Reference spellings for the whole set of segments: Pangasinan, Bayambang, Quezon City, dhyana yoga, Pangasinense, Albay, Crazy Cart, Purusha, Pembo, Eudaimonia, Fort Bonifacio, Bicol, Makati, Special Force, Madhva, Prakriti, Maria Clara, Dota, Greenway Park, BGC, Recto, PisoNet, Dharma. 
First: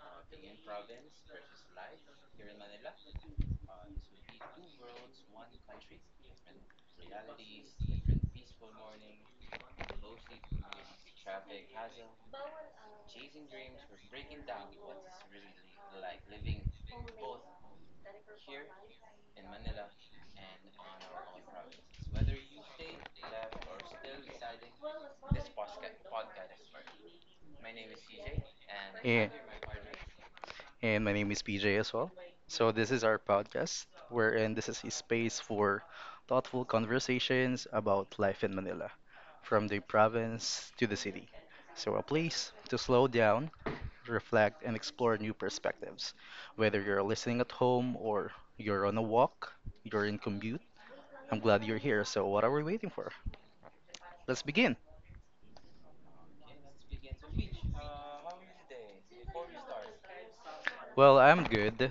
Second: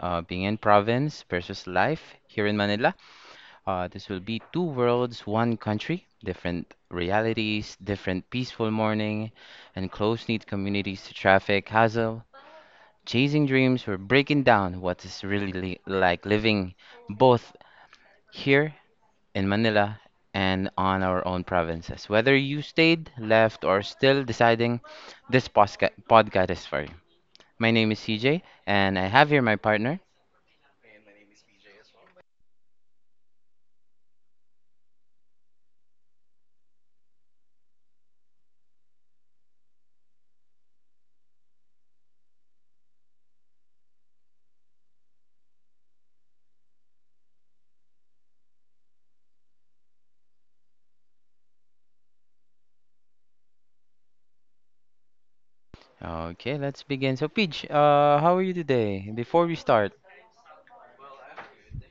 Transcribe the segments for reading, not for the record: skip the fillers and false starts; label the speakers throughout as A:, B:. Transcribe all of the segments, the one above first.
A: being in province versus life here in Manila. This will be two worlds, one country, different realities, different peaceful morning, and close-knit communities to traffic, hassle, chasing dreams. We're breaking down what is really like living both here in Manila and on our own provinces. Whether you stayed, left, or still deciding, this podcast is for you. My name is CJ, and I
B: And And
A: have here my partner.
B: my name is PJ as well. So this is our podcast, wherein this is a space for thoughtful conversations about life in Manila, from the province to the city. So a place to slow down, reflect, and explore new perspectives. Whether you're listening at home or you're on a walk, you're in commute, I'm glad you're here. So what are we waiting for? Let's begin.
A: Okay, let's begin. So, Peach, how are you today? Before we start,
B: Well, I'm good.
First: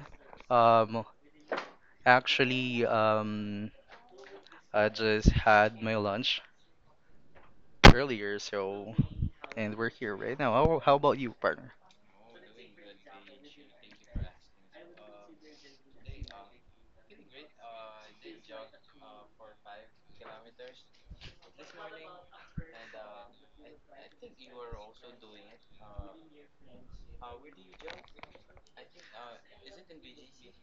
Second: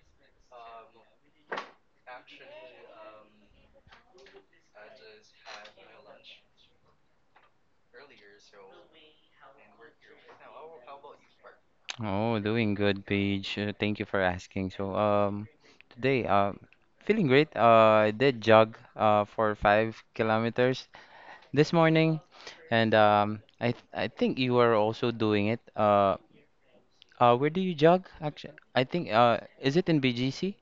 B: Um, Actually, I just had my lunch earlier, so and we're here right now. How about you, partner?
A: oh, doing good, Peach. Thank you for asking. So, today, feeling great. I did jog, for 5 kilometers this morning, and I think you are also doing it. Where do you jog? Actually, I think is it in BGC?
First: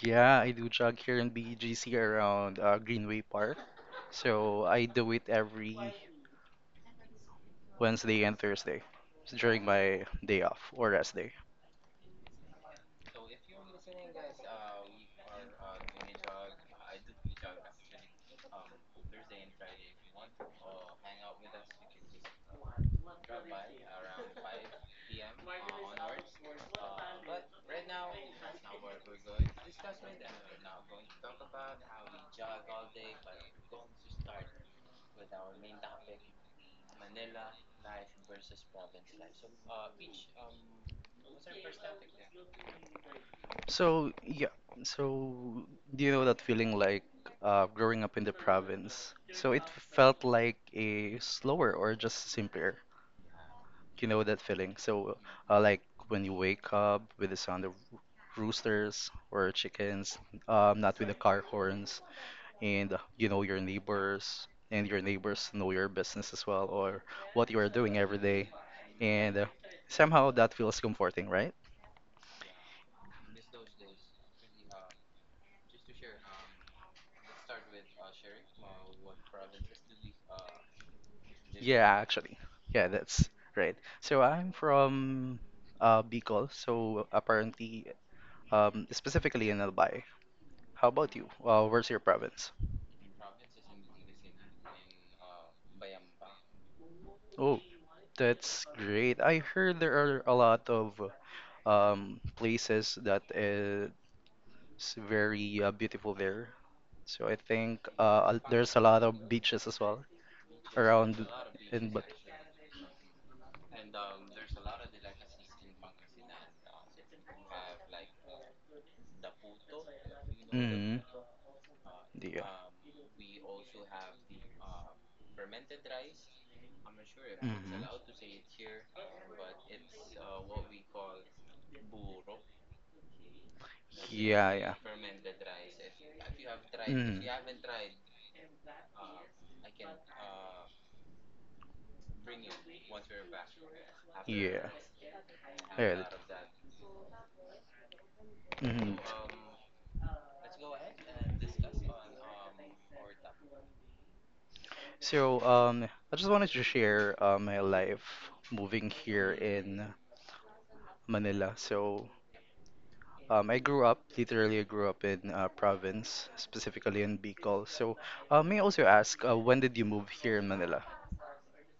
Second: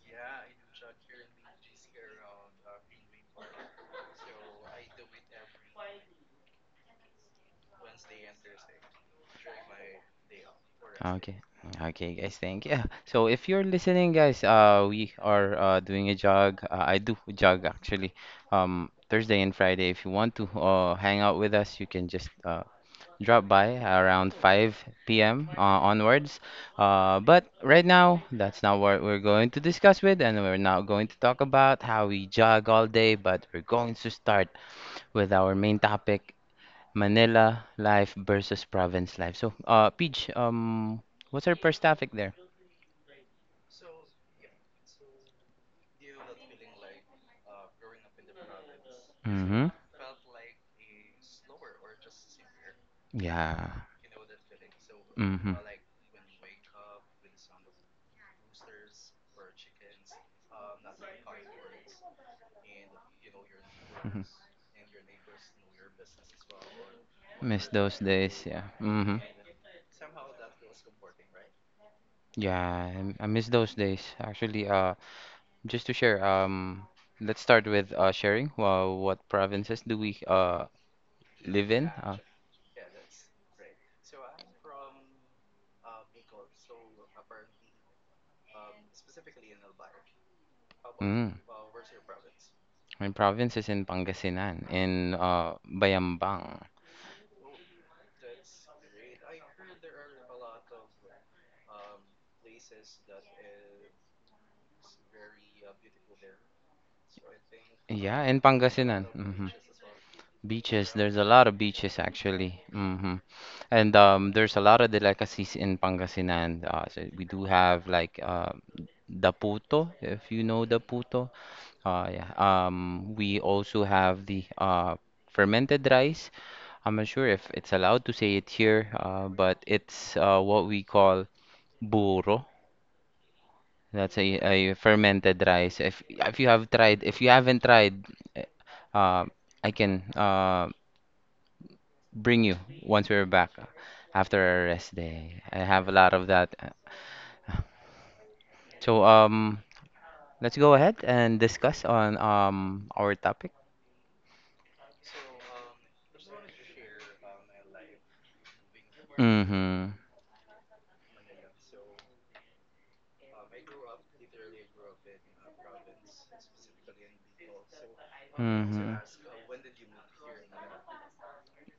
B: Yeah, I do jog here in BGC around Greenway Park. So I do it every Wednesday and Thursday during my day off or rest day.
A: Okay. Okay, guys, thank you. So if you're listening, guys, we are doing a jog. I do jog actually, Thursday and Friday. If you want to hang out with us, you can just drop by around 5 p.m. Onwards. But right now, that's not what we're going to discuss with, and we're not going to talk about how we jog all day, but we're going to start with our main topic Manila life versus province life. So, Peach, what's our first topic there?
B: So yeah, so do you know that feeling, like growing up in the province? So it
A: Mm-hmm.
B: felt like a slower or just simpler.
A: Yeah.
B: You know that feeling. So
A: Mm-hmm.
B: like when you wake up with the sound of roosters or chickens, not with the car horns, and you know your
A: Mhm.
B: neighbors, and your neighbors know your business as well, or what you
A: Miss
B: are doing
A: those
B: every
A: days,
B: day,
A: yeah. Mm-hmm.
B: and somehow that feels comforting, right?
A: Yeah, I miss those days. Actually, just to share, let's start with sharing. Well, what provinces do we live
B: Yeah,
A: in?
B: actually, yeah, that's right. So I'm from Bicol, so apparently, specifically in Albay. How about you?
A: Mm,
B: Where's your province?
A: my province is in Pangasinan, in Bayambang.
B: Oh, that's great. I heard there are a lot of places that it's very beautiful there. So I think
A: Yeah, in
B: there's a lot
A: Pangasinan.
B: of
A: Hmm.
B: beaches as well
A: Beaches,
B: around
A: there's a lot of
B: in
A: beaches
B: but,
A: actually. Hmm. And there's a lot of delicacies in Pangasinan. So we do have like the puto, if you know the
B: mm,
A: puto. Yeah.
B: yeah.
A: We also have the fermented rice. I'm not sure if it's
B: Mhm.
A: allowed to say it here, but it's what we call burro. That's
B: Yeah, yeah.
A: a fermented rice. If you have tried,
B: Mm.
A: if you haven't tried, eh, uh, I can bring you once we're back after our
B: Yeah.
A: rest day. I have a
B: Alright.
A: lot of that.
B: Mhm.
A: So let's go ahead and discuss on our topic.
B: So I just wanted to share my life moving here
A: Mm-hmm.
B: in Manila. So, I grew up, literally, I grew up in province, specifically in Bicol. So, may I also
A: Mm-hmm.
B: ask, when did you move here in Manila?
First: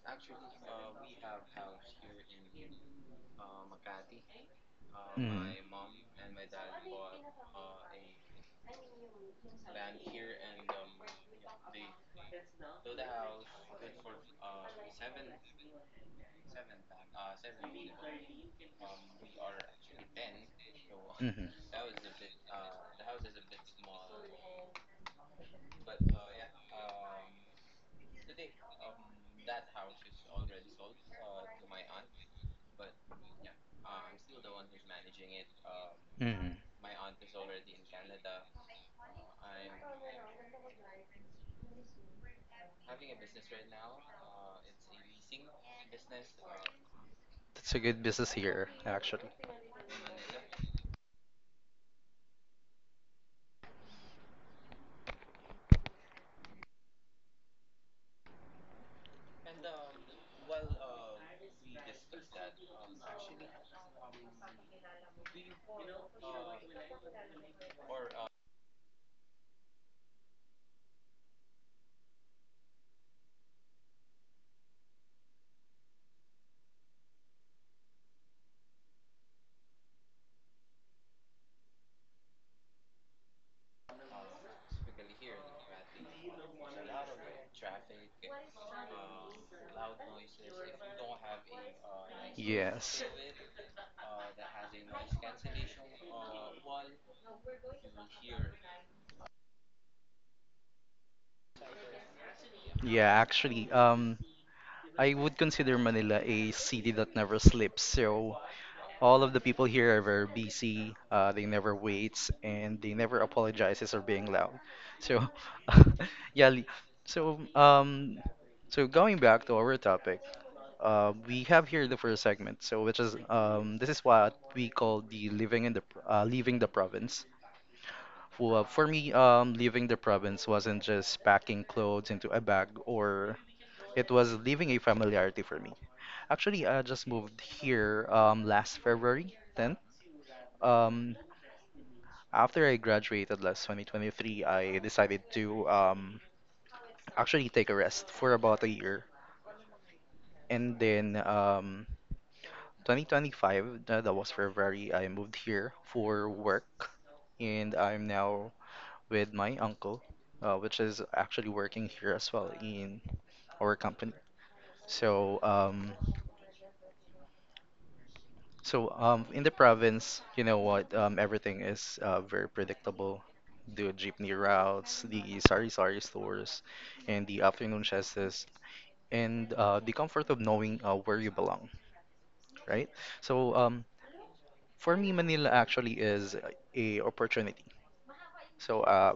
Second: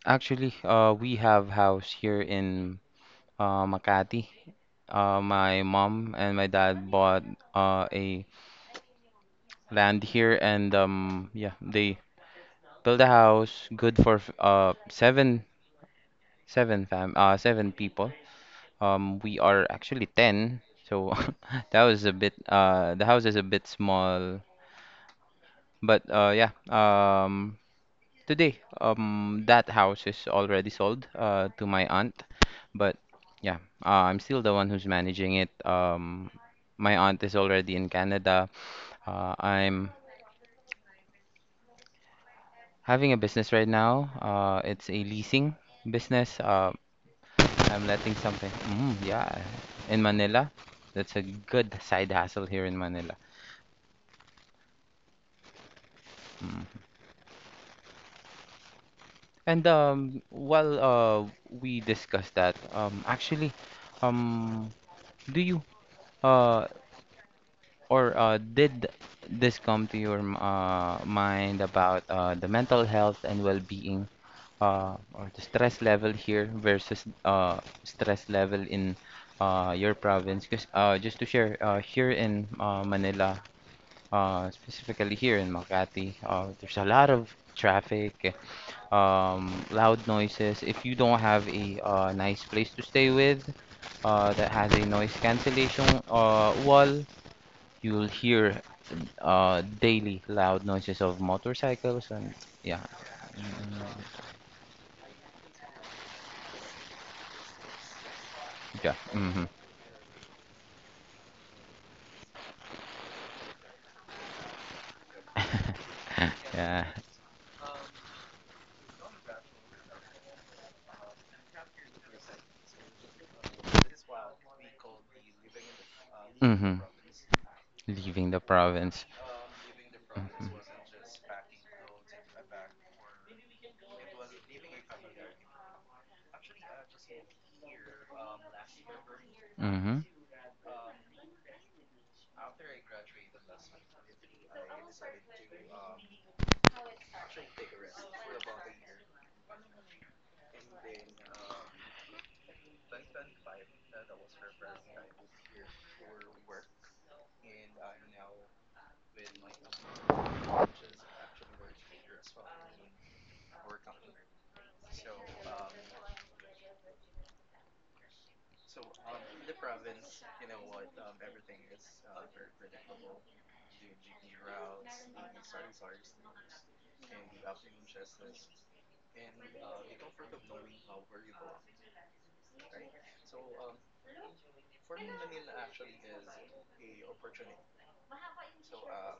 A: Actually, we have house here in Makati. My
B: Hmm.
A: mom and my dad bought a land here, and yeah, they build a house good for seven fam seven people. We are actually 10, so
B: Hmm.
A: that was a bit the house is a bit small, but yeah, today, that house is already sold to my aunt. But yeah, I'm still the one who's managing it.
B: Hmm.
A: My aunt is already in Canada. I'm having a business right now. It's a leasing business.
B: That's a
A: I'm
B: good
A: letting
B: business
A: something.
B: here,
A: Mm,
B: actually.
A: yeah, in Manila. That's a good side hustle here in Manila. Mm. And while we discussed that, actually, um, do you uh, or did this come to your mind about the mental health and well-being, or the stress level here versus stress level in your province? Because just to share, here in Manila, specifically here in Makati, there's a lot of traffic, loud noises. If you don't have a nice place to
B: Yes.
A: stay with, that has a noise cancellation wall, you'll hear daily loud noises of motorcycles, and yeah,
B: Yeah, actually,
A: mm,
B: I would consider Manila a city that never sleeps. So,
A: yeah.
B: all of the
A: Mhm.
B: people here are very busy. They never waits and they never apologizes or being loud. So, yeah.
A: Yeah.
B: So um, so, going back to our topic, we have here the first segment. So which is, this is what we call the living in the pr- leaving the
A: Mm-hmm.
B: province.
A: Leaving the
B: For
A: province.
B: me, leaving the province wasn't just packing clothes into a bag, or it was leaving a familiarity for me. Actually, I just moved here last February 10th,
A: Mm-hmm.
B: um, after I graduated last 2023. I decided to actually take a rest for about a year. And then, 2025, that was February, I moved here for work. And I'm now with my uncle, which is actually working here as well in our company. So um, So, in the province, you know what? Everything is very predictable. The jeepney routes, the sari-sari stores, and the afternoon siestas, and the comfort of knowing where you belong, right? So, for me, Manila actually is a opportunity. So,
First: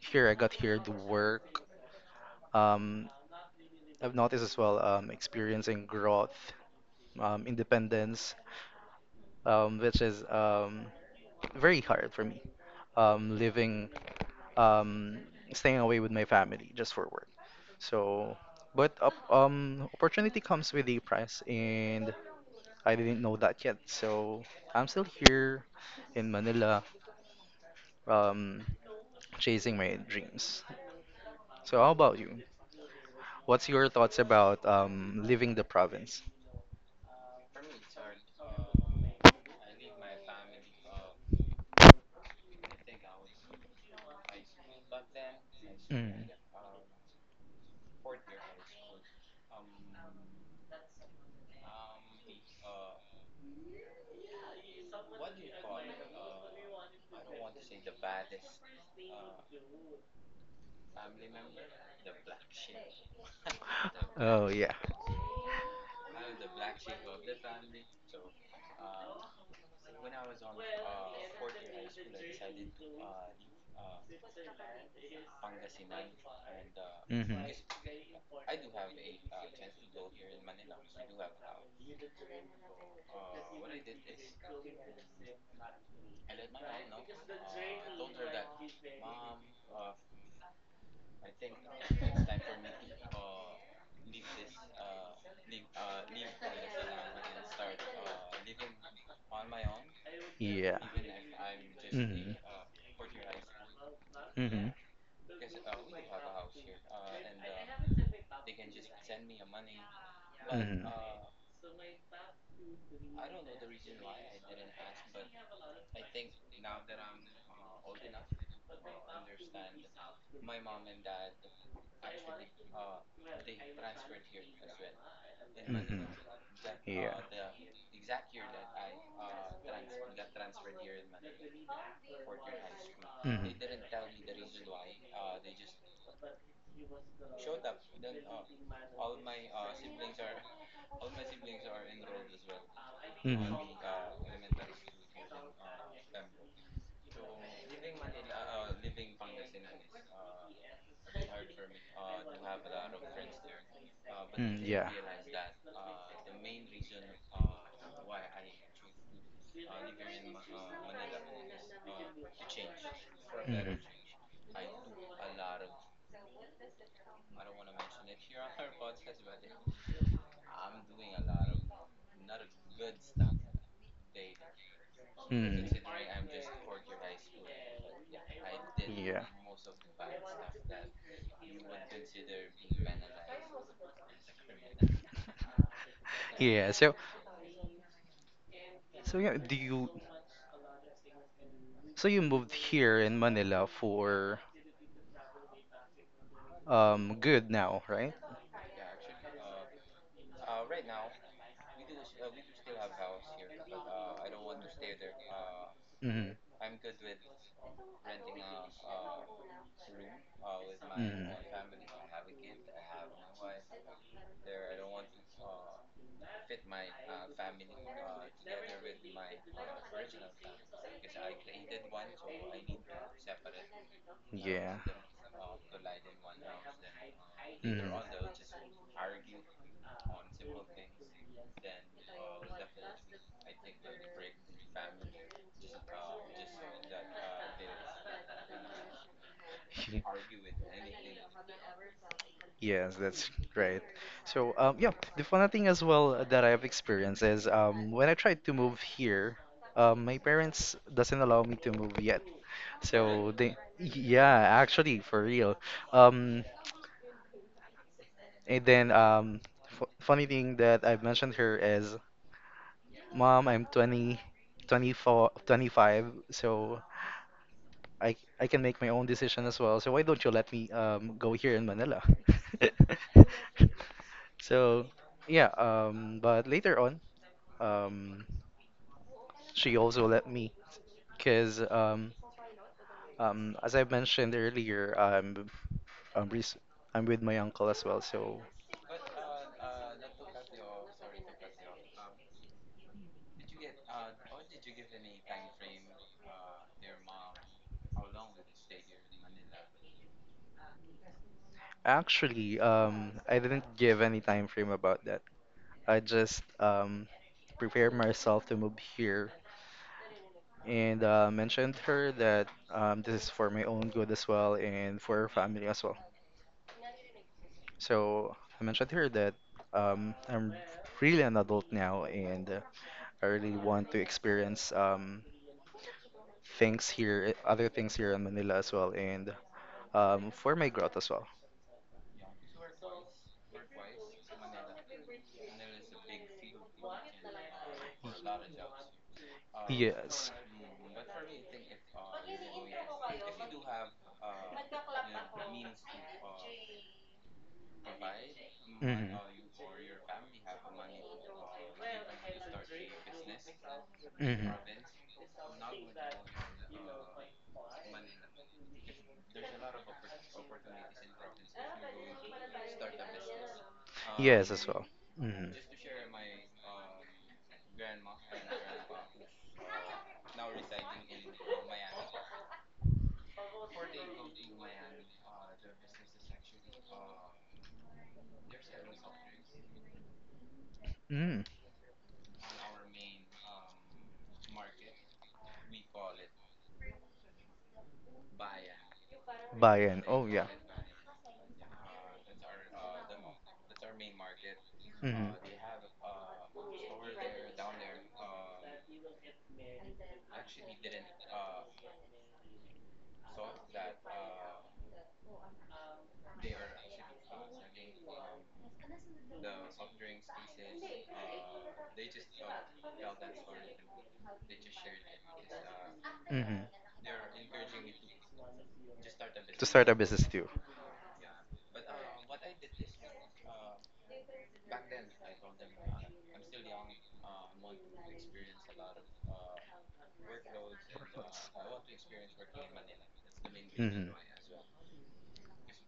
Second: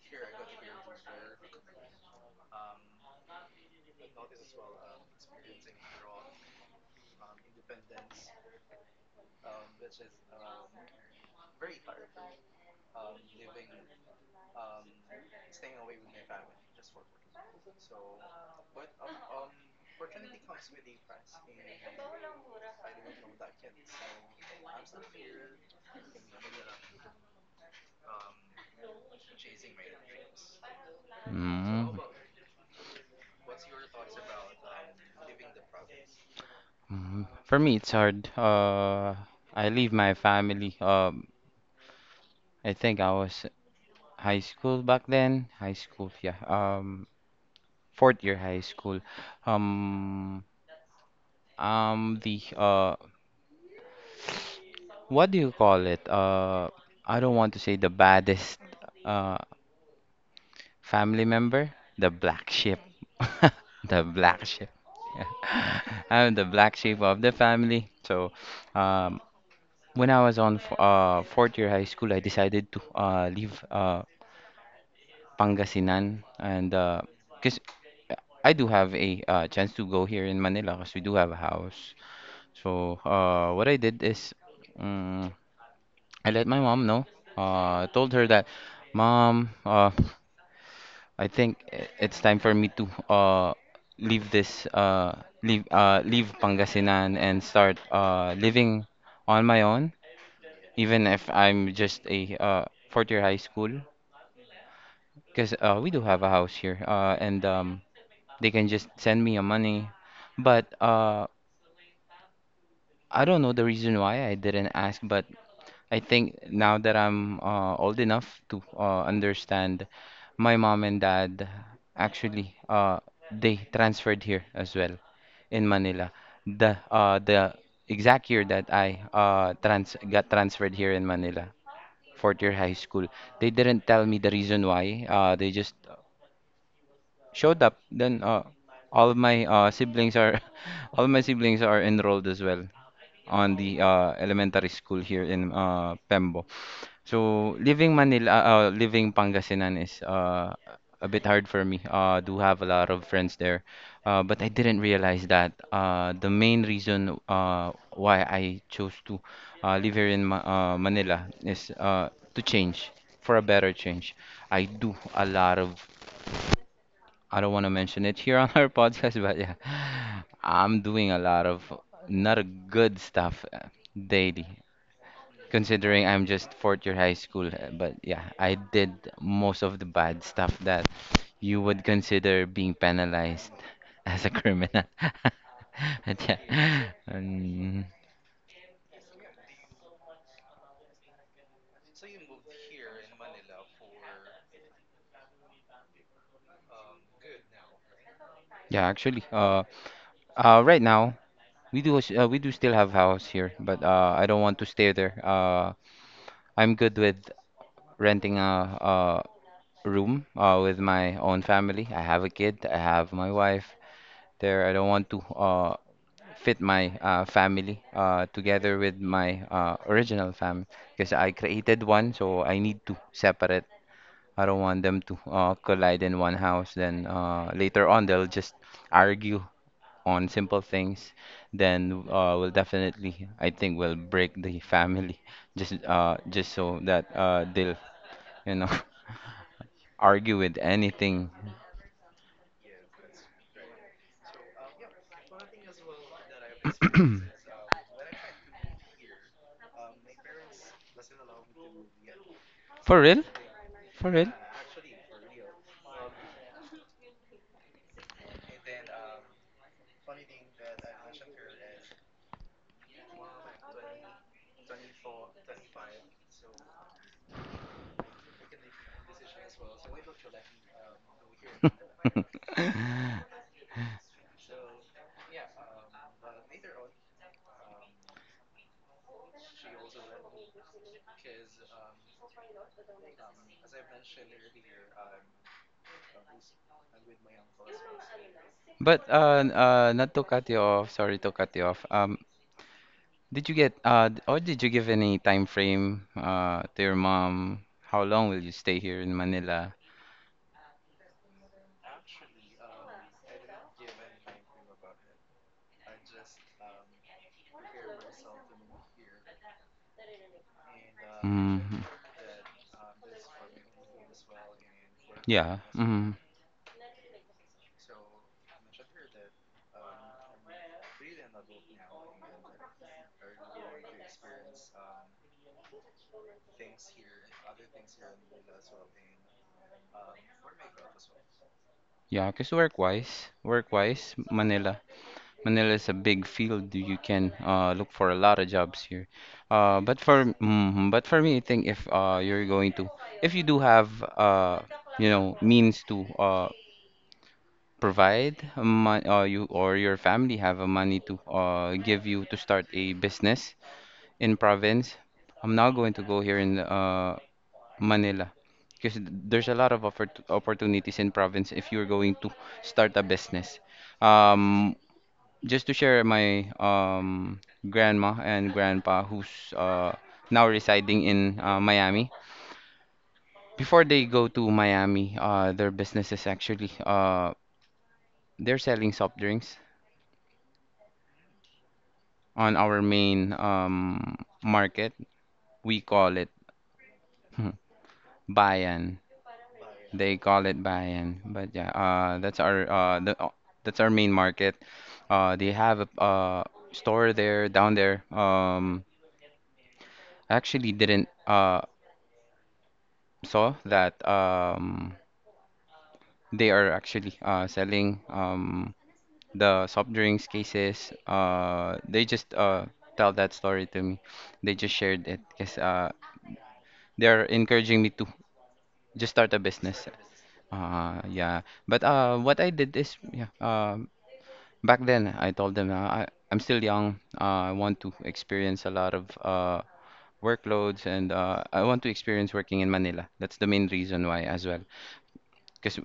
B: here I got here to work. Um, I've noticed as well experiencing growth, independence, which is very hard for me. Living, um, staying away with my family just for work. So, but up, opportunity comes with a price, and I didn't know that yet. So I'm still here in Manila, um, chasing my dreams. So how
A: Mm-hmm.
B: about you? What's your thoughts about leaving the province?
A: Mhm. For me, it's hard. I leave my family. I think I was high school back then. High
B: Mm.
A: school, yeah. Fourth year high school. Um, the what do you call it? I don't want to say the baddest. Uh, Family member? The black sheep. The black
B: Oh
A: sheep.
B: yeah.
A: Yeah. I'm the black sheep of the family. So, um, when I was on f fourth year high school, I decided to leave Pangasinan, and
B: Hmm.
A: because I do have a chance to go here in Manila, because we do have a house. So, what I did is, um, I let my mom know. I told her that, Mom, I think it's time for me to leave this leave leave Pangasinan and start living on my own,
B: Yeah.
A: even if I'm just a
B: Hmm.
A: fourth year high school,
B: Hmm.
A: because we do have a house here, and they can just send me a money, but
B: Mm-hmm.
A: I don't know the reason why I didn't ask, but I think now that I'm old enough to understand, my mom and dad actually they transferred here as well, in
B: Mm-hmm.
A: Manila. The
B: Yeah.
A: uh the exact year that I trans got transferred here in Manila, fourth year high school. They didn't tell
B: Mm-hmm.
A: me the reason why. They just showed up. Then all of my siblings are all of my siblings are enrolled as well
B: Mm-hmm.
A: on the elementary school here in Pembo. So leaving Manila, leaving Pangasinan is a bit hard for me. I do have a lot of friends there, but I
B: Mm,
A: didn't
B: yeah.
A: realize that
B: Mm-hmm.
A: the main reason why I chose to live here in Ma Manila is to change for a better change. I do a lot of. I don't want to mention it here on our podcast, but yeah, I'm doing a lot of not good stuff daily, considering I'm
B: Mm-hmm.
A: just fourth year high school. But yeah, I did
B: Yeah.
A: most of the bad stuff that you would consider being penalized as a criminal. But
B: Yeah.
A: yeah,
B: So, so yeah. Do you? So you moved here in Manila for good now, right?
A: yeah, actually, right now we we do still have house here, but I don't want to stay there.
B: Hmm.
A: I'm good with renting a room with my
B: Hmm.
A: own family. I have a kid, I have my wife there. I don't want to. Fit my family together with my original family, because I created one, so I need to separate. I don't
B: Yeah.
A: want them to collide in one house. Then later
B: Mhm.
A: on, they'll just argue on simple things. Then we'll definitely, I think, we'll break the family just so that they'll, you know, argue with anything.
B: Yes, that's great. So, yeah, the funny thing as well that I've experienced is, when I tried to move here, my parents doesn't allow me to move yet.
A: For real?
B: So they,
A: For
B: yeah,
A: real?
B: actually, for real. Um, and then f funny thing that I've mentioned here is, Mom, I'm 20, 24, 25, so I can make my own decision as well. So why don't you let me go here in Manila? So yeah, but later on, um, she also let me, because as I mentioned earlier, I'm, res I'm with my uncle as well. So
A: But not to cut you off, sorry to cut you off. Did you give any time frame to your mom? How long will you stay here in Manila?
B: actually, I didn't give any time frame about that. I just prepared myself to move here and mentioned to
A: Mm,
B: her that, this is for my own good as well and for her
A: yeah,
B: family as well.
A: Mm,
B: So I mentioned to her that, I'm really an adult now, and I really want to experience things here, other things here in Manila as well, and for my growth as well.
A: yeah, because work-wise, work-wise, Manila, Manila is a big field. You can look for a lot of jobs here. But
B: Yes.
A: for but for me, I think if you do have uh you know means to provide a
B: Hmm.
A: or you or your family have a money to give you to start a business in
B: Hmm.
A: province, I'm not going to go here in Manila, because there's a lot of opportunities in province if you're going to start a business.
B: Yes, as
A: Um,
B: well. Hmm.
A: just to share, my grandma and grandpa who's uh, now residing in Miami. Before they go to Miami, their business is actually they're selling soft drinks
B: Mm.
A: on our main market. We call it bayan.
B: Bayern.
A: They
B: Oh yeah.
A: call it bayan. But yeah, that's our that's our main market.
B: Mm-hmm.
A: They have a store there down there. I actually didn't saw that they are actually selling the soft drinks cases. They just tell that story to me. They just shared it because
B: Mm-hmm.
A: they're encouraging me to just start a
B: To start
A: business.
B: a business too.
A: Yeah. But what I did is, yeah, back then I told them uh, I'm still young. I want to experience a lot of workloads, and I want to experience working in Manila. That's the main
B: Mm-hmm.
A: reason
B: Mm-hmm.
A: why as well. Because,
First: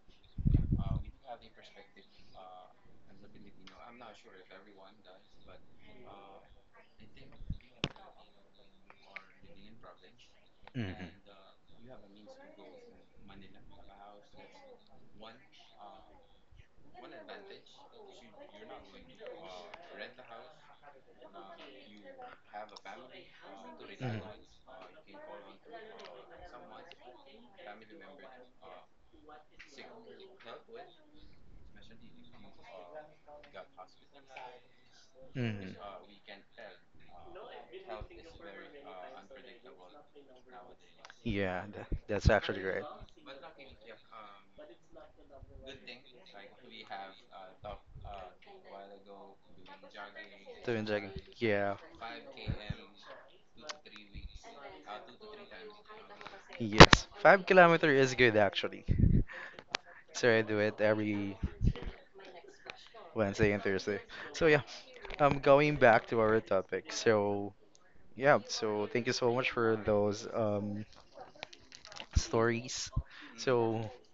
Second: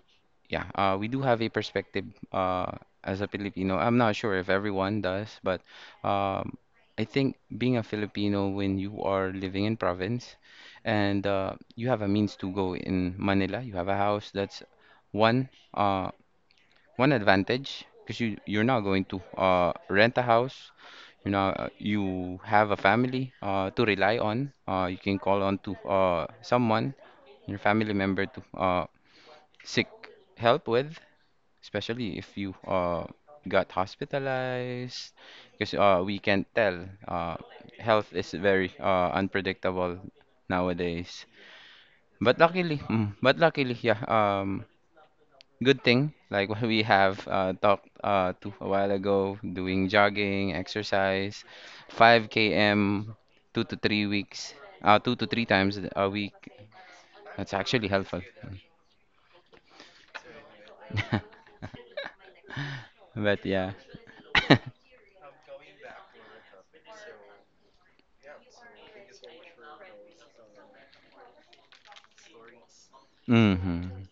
A: yeah, we do have a perspective uh, as a Filipino. I'm not sure if everyone does, but um, I think being a Filipino, when you are living in province, and
B: Mm-hmm.
A: you have a means to go in Manila, you have a house, that's one. One advantage, because you're not going to rent a house. You know, you have a family to rely on. You can call on to someone, your family member to seek help with, especially if you got hospitalized,
B: Mm-hmm.
A: because we can't tell. Health is very unpredictable nowadays.
B: Yeah, that's
A: But
B: actually
A: luckily,
B: right.
A: but luckily, yeah. Good thing, like what we have talked to a while ago, doing jogging,
B: To inject.
A: exercise,
B: Yeah.
A: 5 km, 2 to 3 weeks, two to three times a week.
B: Yes. Five
A: That's actually
B: kilometer is
A: helpful.
B: good, actually. So I do it every
A: But
B: Wednesday and
A: yeah.
B: Thursday. So yeah, going back to our topic. So yeah, so thank you so much for those stories. So
A: hmm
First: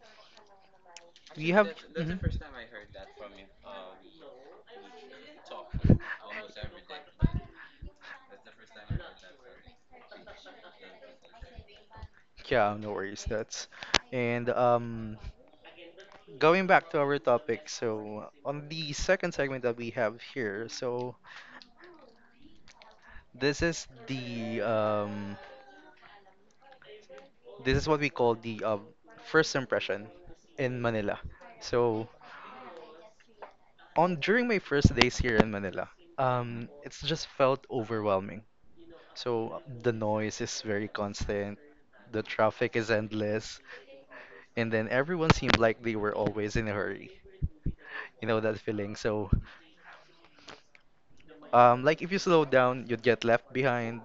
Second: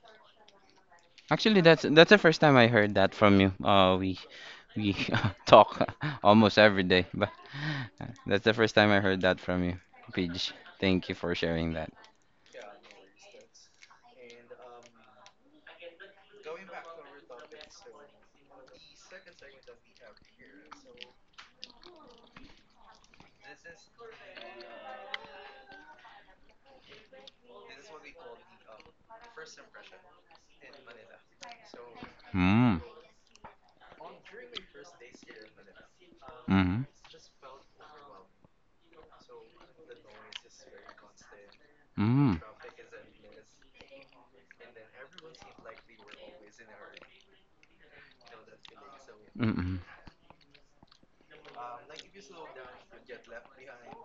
B: we
A: Actually,
B: have.
A: that's the
B: Mhm.
A: first time I heard that from you. We talk almost every day, but that's the first time I heard that from you, Pidge. Thank you for sharing that.
B: Yeah, no worries. That's, and going back to our topic, so on the second segment that we have here, so this is the um This is what we call the first impression in Manila. So
A: Mm.
B: on during my first days here in Manila,
A: Mm-hmm.
B: it's just felt overwhelming. So the noise is very constant, the
A: Mm.
B: traffic is endless, and then everyone seemed like they were always in a hurry. You know that feeling. So
A: Mm-mm.
B: like if you slow down, you'd get left behind.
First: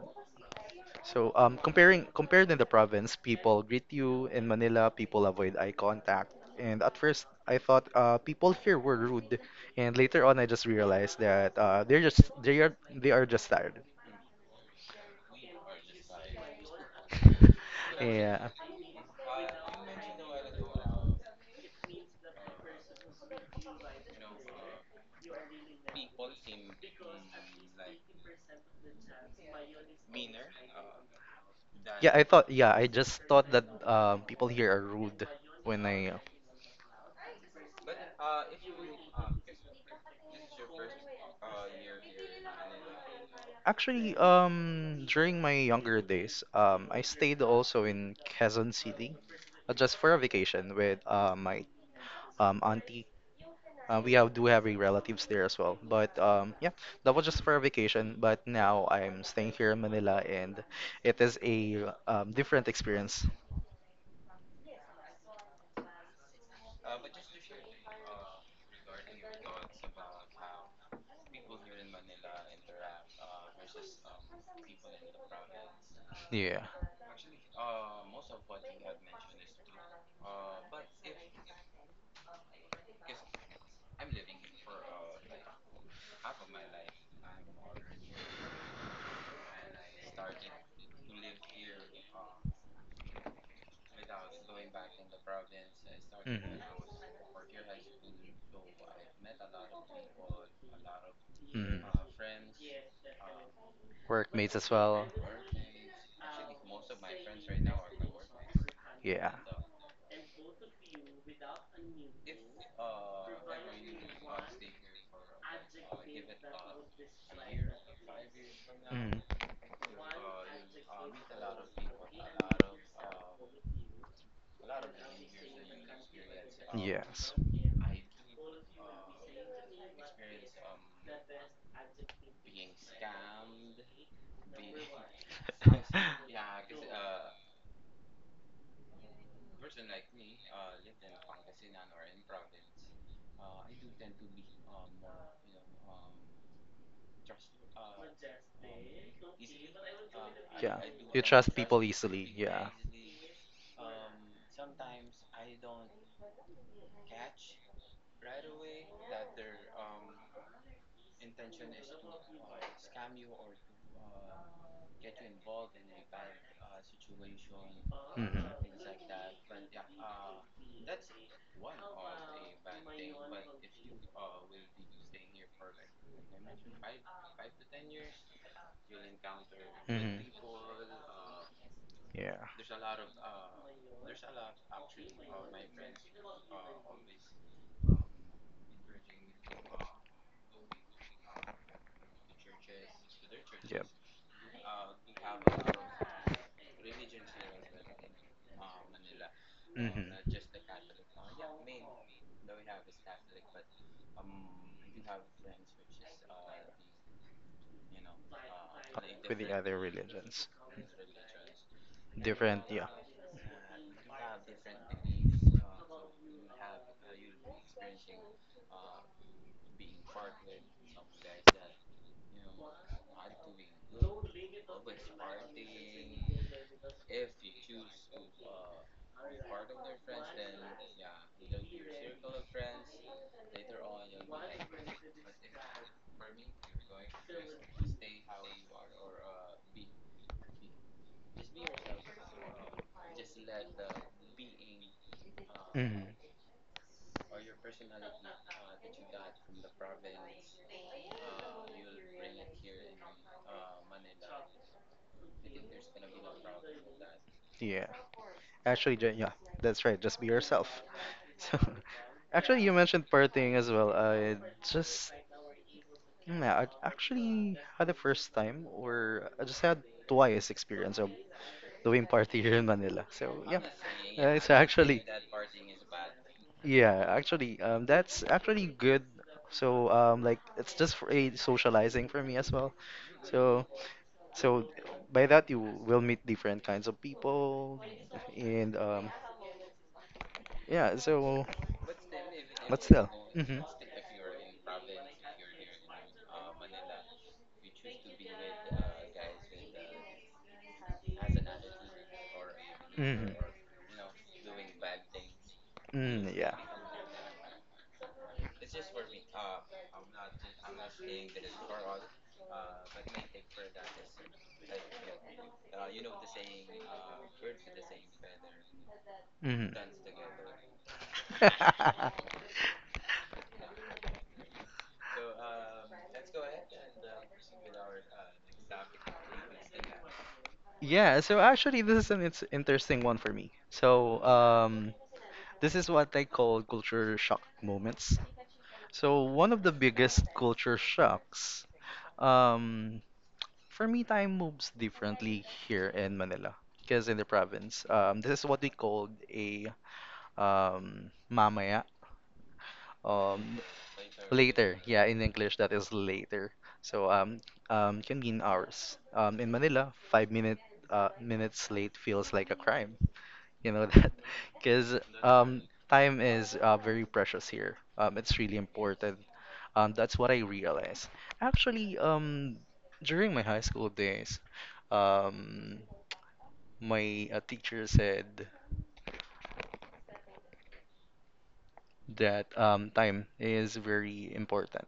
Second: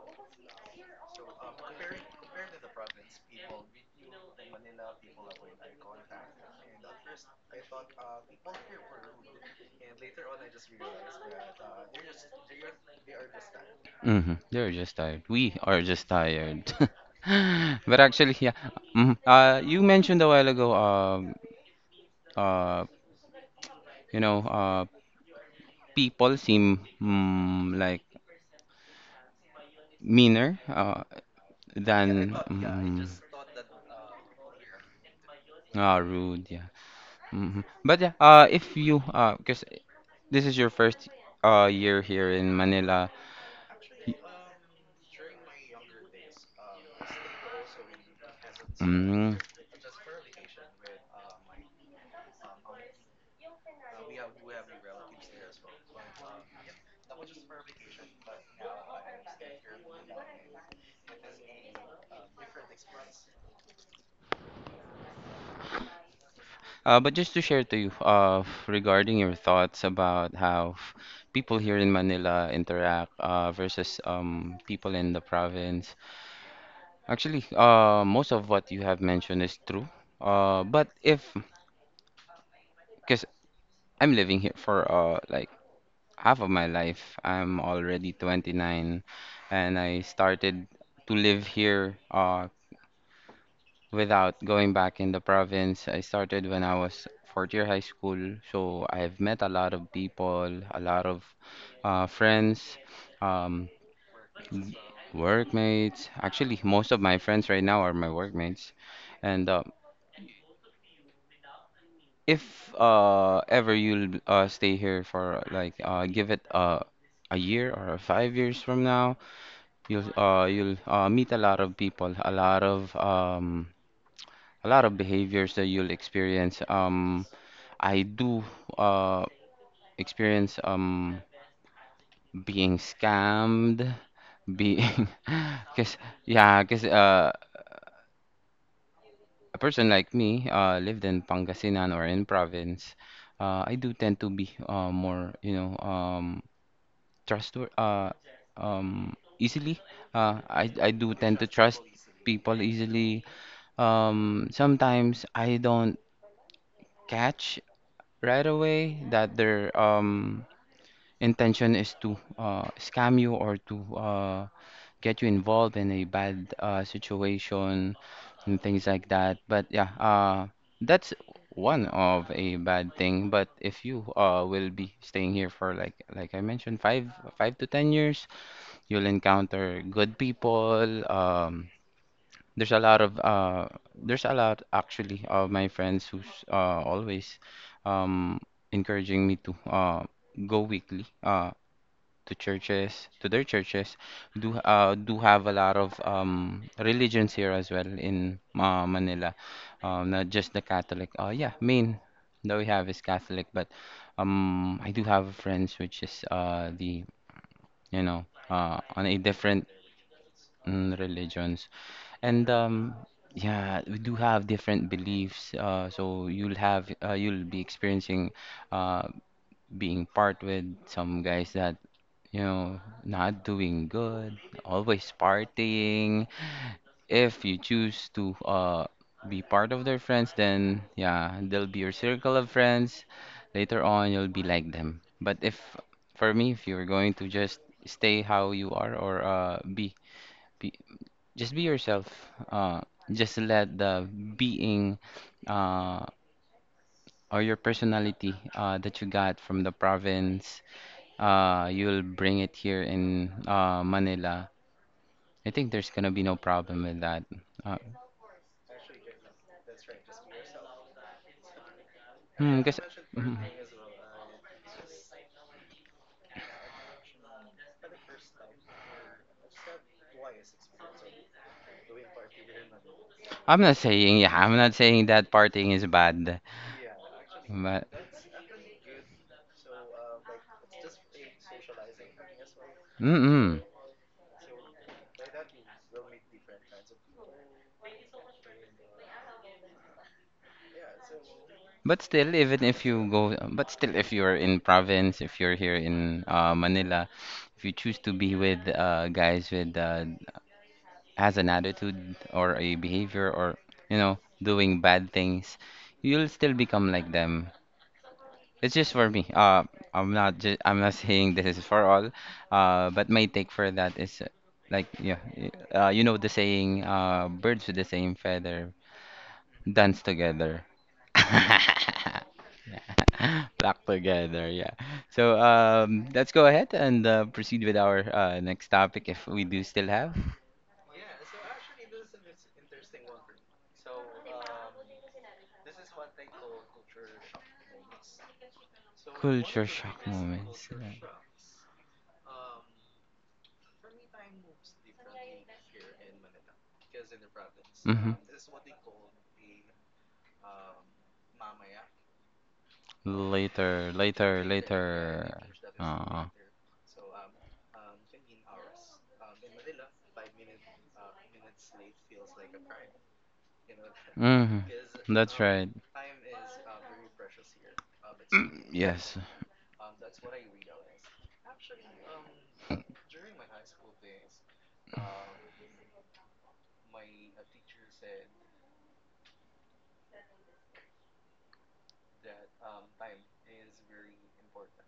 B: So, comparing compared in the province, people greet you. In Manila, people avoid eye contact. And at first, I thought people here were rude, and later on, I just realized that they are just tired.
A: Mm-hmm. They're just tired. We are just tired. But actually,
B: Yeah,
A: yeah. Mhm. You mentioned a while ago, uh, you know, people seem like meaner
B: yeah. I
A: than
B: thought, yeah. I
A: mm,
B: just thought that people here are rude when
A: Ah,
B: I
A: rude, yeah. Hmm. But yeah, if you, because this is your first year here in Manila. y-
B: actually during my younger days I stayed also in Quezon City,
A: Mm.
B: just for a vacation with my auntie. We have do have relatives there as well. But yeah, that was just for a vacation. But now I'm staying here in Manila, and it is a different experience.
A: But just to share to you regarding your thoughts about how people here in Manila interact versus people in the province.
B: Yeah.
A: Actually, most of what you have mentioned is true. But if, because I'm living here for like half of my life, I'm already 29 and I started to live here. Without going back in the province. I started
B: Mhm.
A: when I was fourth year high school, so I've met a lot of people, a lot of
B: Mhm.
A: friends, um,
B: Workmates as well.
A: workmates. Actually, most of my friends right now are my workmates.
B: Yeah.
A: And if ever you'll stay here for like give it a year or 5 years from now,
B: Mhm.
A: you'll meet a lot of people, a lot of behaviors that you'll experience.
B: Yes.
A: I do uh experience being scammed, being because yeah, because a person like me lived in Pangasinan or in province, I do tend to be more trustworthy easily uh I
B: Yeah.
A: I do
B: You
A: tend to
B: trust
A: trust
B: people easily.
A: people
B: Yeah.
A: easily. Sometimes I don't catch right away that they're intention is to scam you or to get you involved in a bad situation
B: Mm-hmm.
A: and things like that. But that's one of a bad thing. But if you will be staying here for like I mentioned, 5 to 10 years, you'll encounter good
B: Mm-hmm.
A: people. Um,
B: Yeah.
A: there's a lot of there's a lot actually of my friends who's always um, encouraging me to go weekly. To churches, to their
B: Yep.
A: churches, do have a lot of religions here as well in Manila,
B: Mm-hmm.
A: not just the Catholic. Yeah, main that we have is Catholic, but I do have friends which is the on a
B: With the
A: different
B: other religions.
A: religions and
B: Different. Yeah.
A: um, yeah, we do have different beliefs. So you'll be experiencing uh, being part with some guys that you know, not doing good, always partying. If you choose to be part of their friends, then yeah, they'll be your circle of friends. Later on, you'll be like them. But if, for me, if you're going to just stay how you are or be, just be yourself. Uh, just let the being uh,
B: Mm-hmm.
A: or your personality that you got from the province, you'll bring it here in Manila. I think there's gonna be no problem with that. Uh,
B: Yeah. Actually, yeah, that's right. Just be yourself. So,
A: hmm,
B: actually, you
A: 'cause-
B: mentioned
A: mhm.
B: partying as well. I just Mm, yeah, I actually had the first time, or I just had twice experience of doing party here in Manila. So
A: I'm
B: yeah,
A: not saying, yeah,
B: it's
A: I'm not
B: actually,
A: saying that partying is bad,
B: yeah, actually,
A: but
B: that's actually good. So like it's just for a socializing for me as well.
A: mm-mm.
B: So so, by that you will meet different kinds of people, and yeah. So
A: But still, even
B: but
A: if you
B: still,
A: go,
B: hmm,
A: but still, if you're in province, if you're here in Manila, if you choose to be with guys with has an attitude or a behavior
B: hmm,
A: or you know doing bad things, you'll
B: mm,
A: still
B: yeah.
A: become like them. It's just for me. I'm not I'm not saying this is for all. But my take for that is like yeah, you know the saying, birds with the same feather
B: Mhm.
A: dance together. Yeah. Flock together, yeah. So let's go ahead and proceed with our next topic if we do still have
B: Yeah, so actually this is an it's interesting one for me. So, this is what I call culture shock moments. So, one of
A: culture
B: the
A: shock
B: biggest
A: moments.
B: culture shocks, um, for me, time moves differently here in Manila. Because in the province,
A: Mm-hmm.
B: this is what we called a, mamaya. um
A: Later, later,
B: Later, yeah, in
A: later.
B: English that is
A: Uh-uh.
B: later. So can mean hours in Manila, five minutes late feels like a crime, you know that.
A: Hmm.
B: Because
A: That's
B: um
A: right.
B: time is very precious here. It's really
A: Yes.
B: important. That's what I realized, actually. During my high school days, um my teacher said that, time is very important.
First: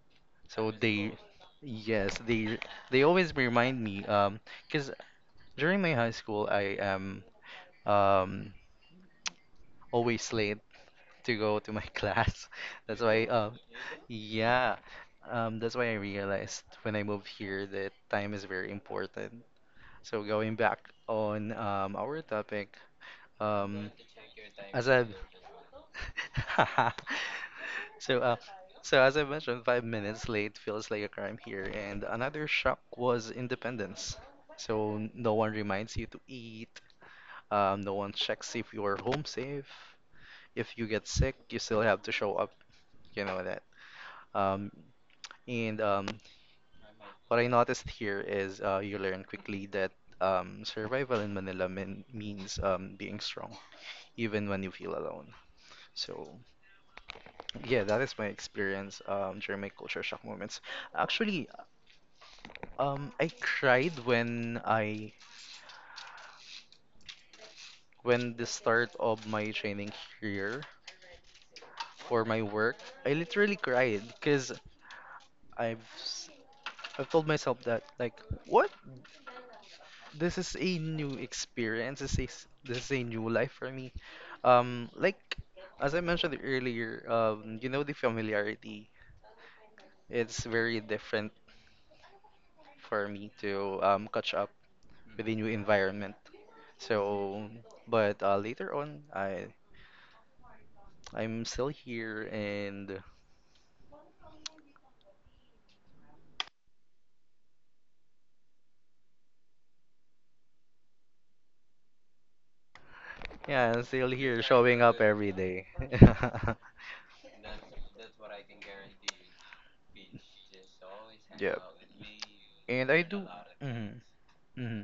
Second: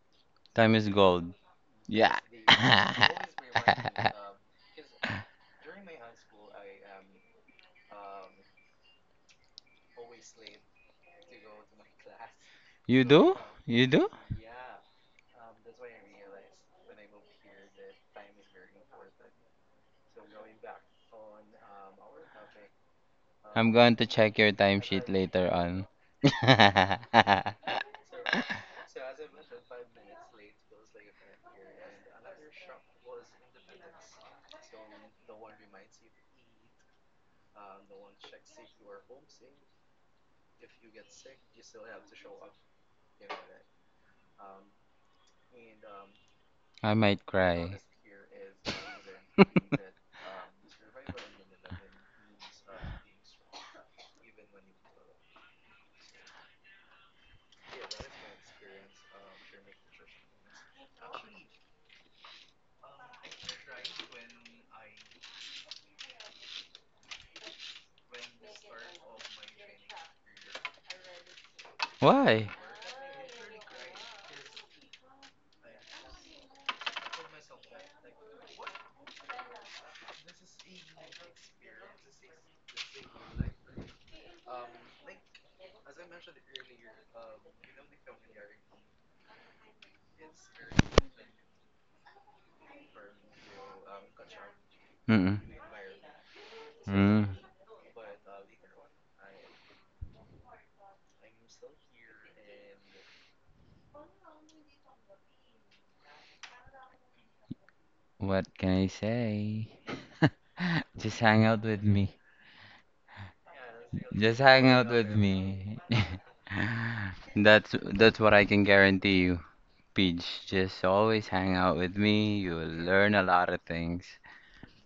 B: So
A: Time is
B: they,
A: gold.
B: yes,
A: Yeah.
B: they always remind me, because during my high school I am um always late to go to my class. That's
A: You
B: why.
A: do? You do?
B: Yeah, that's why I realized when I moved here that time is very important. So going back on our topic,
A: I'm
B: um
A: going to check your
B: as I
A: timesheet later on.
B: So, as I mentioned, 5 minutes late feels like a crime here. And another shock was independence. So no one reminds you to eat. No one checks if you are home safe. If you get sick, you still have to show up. You know that. Um, and
A: I might
B: what I
A: cry.
B: noticed here is you learn quickly that survival in Manila means being strong, even when you feel alone. So. Yeah, that is my experience during my culture shock moments. Actually, I cried when I when the start of my training here for my
A: Why?
B: work. I literally cried because I've s- I've told myself that, like, what, this is a new experience. This is a new life for me. Like as I mentioned earlier, you know the familiarity. It's very different for me to catch up with a
A: Mm-mm.
B: new environment.
A: Mm.
B: So, but later on, I'm still here, and
A: What can I say? Just hang out with me.
B: yeah, I'm still
A: Just
B: here
A: hang
B: showing
A: out
B: up
A: with
B: every day.
A: me. That's what I can guarantee you, Peach. Just always hang
B: Yeah,
A: out with me. You will
B: and I
A: learn a
B: do.
A: lot of things.
B: Mm-hmm. Mm-hmm.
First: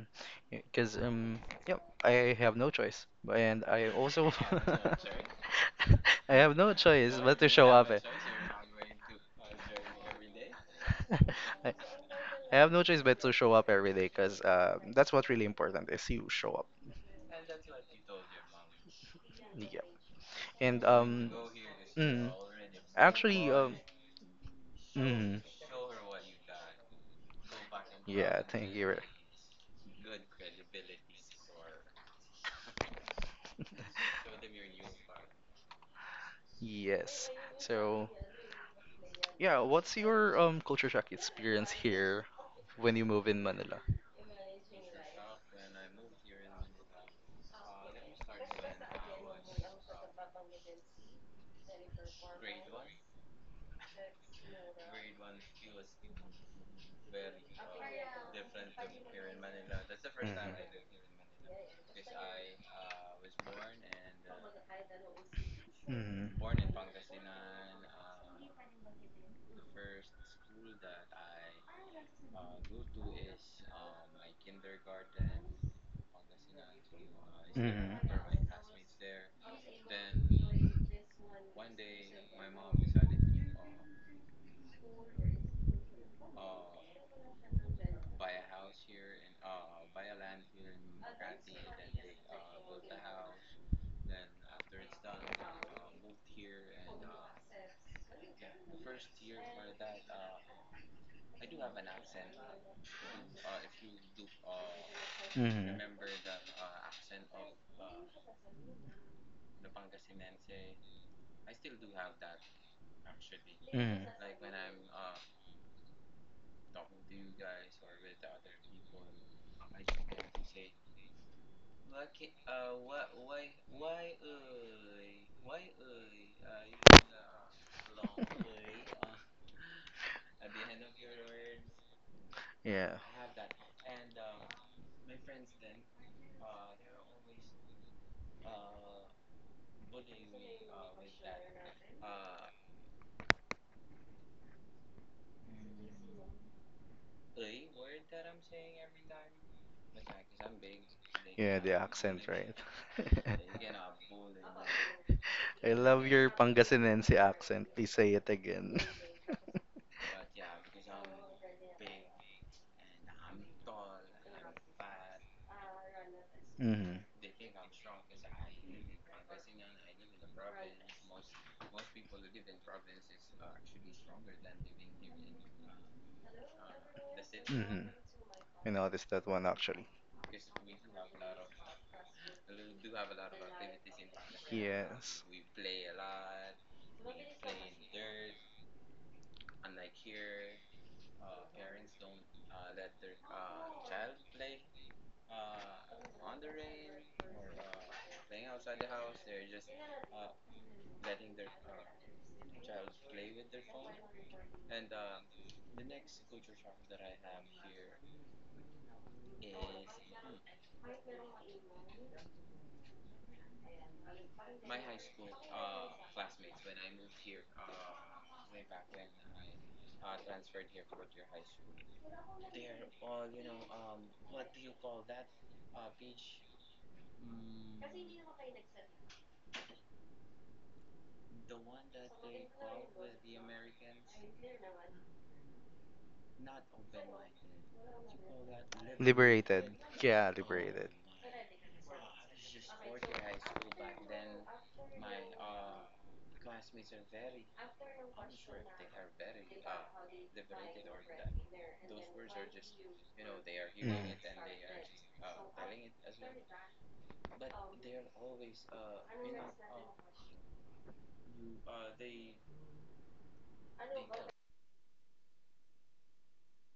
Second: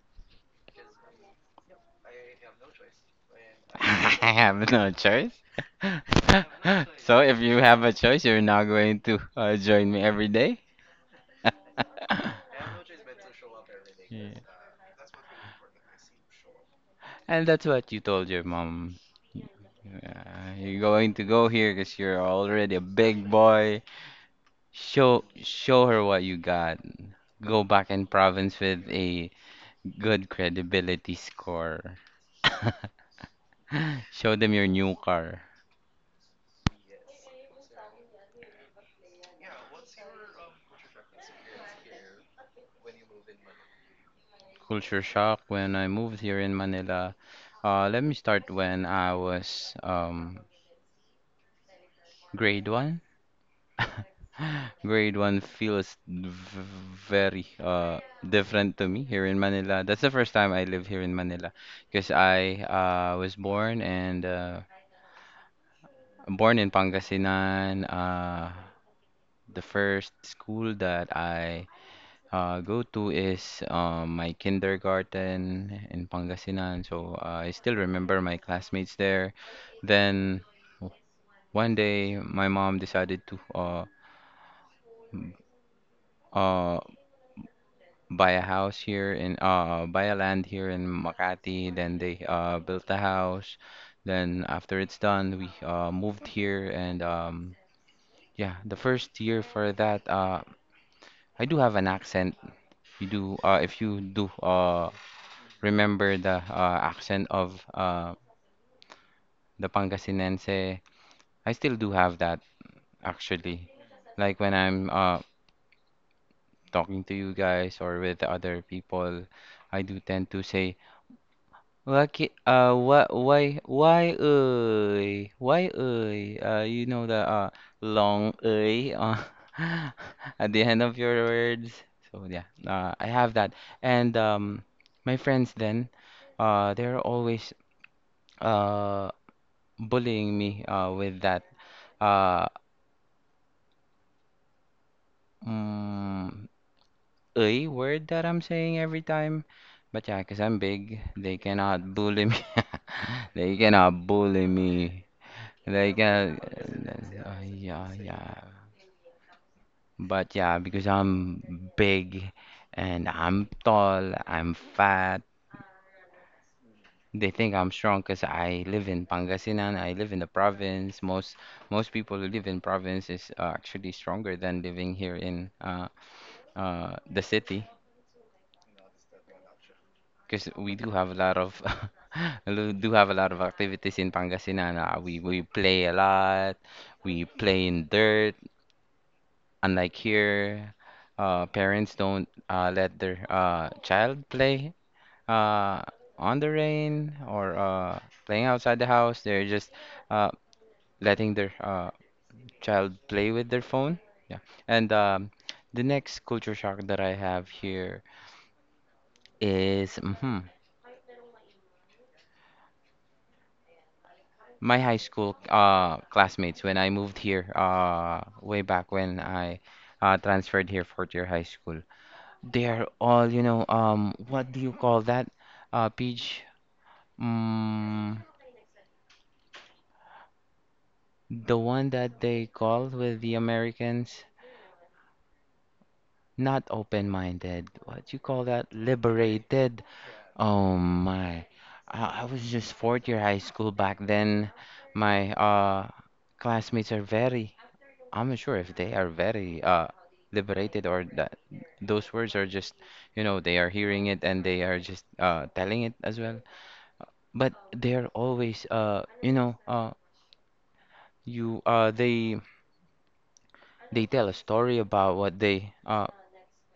B: Because yep, I have no choice, and I also
A: I have no choice.
B: I have no choice
A: So if
B: but to
A: you
B: show
A: have
B: up.
A: a
B: Eh.
A: choice, you're not going to join me every day.
B: I I have no choice but to show up every day,
A: Yeah.
B: because that's what really important is you show up.
A: And that's what you told your mom.
B: Yeah,
A: You're
B: and
A: going to
B: um.
A: go here because you're
B: Mm.
A: already a big
B: Actually,
A: boy.
B: mm.
A: Show her what you got. Go back in
B: Yeah,
A: province
B: thank
A: with
B: you.
A: a good credibility score. Show them your new car.
B: Yes. So, yeah, what's your culture shock experience here when you move in Manila?
A: Culture shock when I moved here in Manila. Let me start when I was grade one. Grade one feels very different to me here in Manila. That's the first time I live here in Manila because I was born and
B: Mm-hmm.
A: born in Pangasinan. The first school that I go to is my kindergarten in Pangasinan. So I still
B: Mm-hmm.
A: remember my classmates there. Then one day, my mom decided to uh, buy a house here in buy a land here in Makati. Then they built a house. Then after it's done, we moved here and yeah, the first year for that, I do have an accent. You do, if you do
B: Mm-hmm.
A: remember the accent of the Pangasinense, I still do have that actually.
B: Mm-hmm.
A: Like when I'm talking to you guys or with the other people, I do tend to say Lucky, what, why, ơi, you know the, long, ơi, at the end of your words. So, yeah,
B: Yeah.
A: I have that. And, my friends then, they're always, uh, bullying me, with that, uh, mm, ơi word that I'm saying every time. But yeah, because I'm big, they
B: Yeah, the
A: cannot
B: accent,
A: bully me.
B: right?
A: They cannot bully me.
B: I
A: Like,
B: love your Pangasinense
A: yeah.
B: accent.
A: Yeah,
B: Please
A: So yeah.
B: say it
A: yeah.
B: again.
A: But yeah, because I'm big and I'm tall, I'm fat.
B: Hmm.
A: They think I'm strong because I live in Pangasinan. I live in the province. Most people who live in province is actually stronger than living here in the city
B: Hmm. I noticed that one actually.
A: because we do have a lot of we do have a lot of activities in Pangasinan. We
B: Yes.
A: we play a lot. We play in dirt. Unlike here, parents don't let their child play uh, on the rain or playing outside the house. They're just uh, letting their child play with their phone. Yeah. And the next culture shock that I have here is my high school classmates when I moved here way back when I transferred here for your high school. They are all, you know, what do you call that? Peach, mm, the one that they call with the Americans, not open-minded. What you call that?
B: Liberated.
A: Liberated.
B: Yeah,
A: Oh
B: liberated.
A: my. I was just fourth year high school back then. My classmates are very, I'm not sure if they are very liberated or that those words are just, you know, they are hearing it and they are just telling it as well. But they're always, you, uh, they, they tell a story about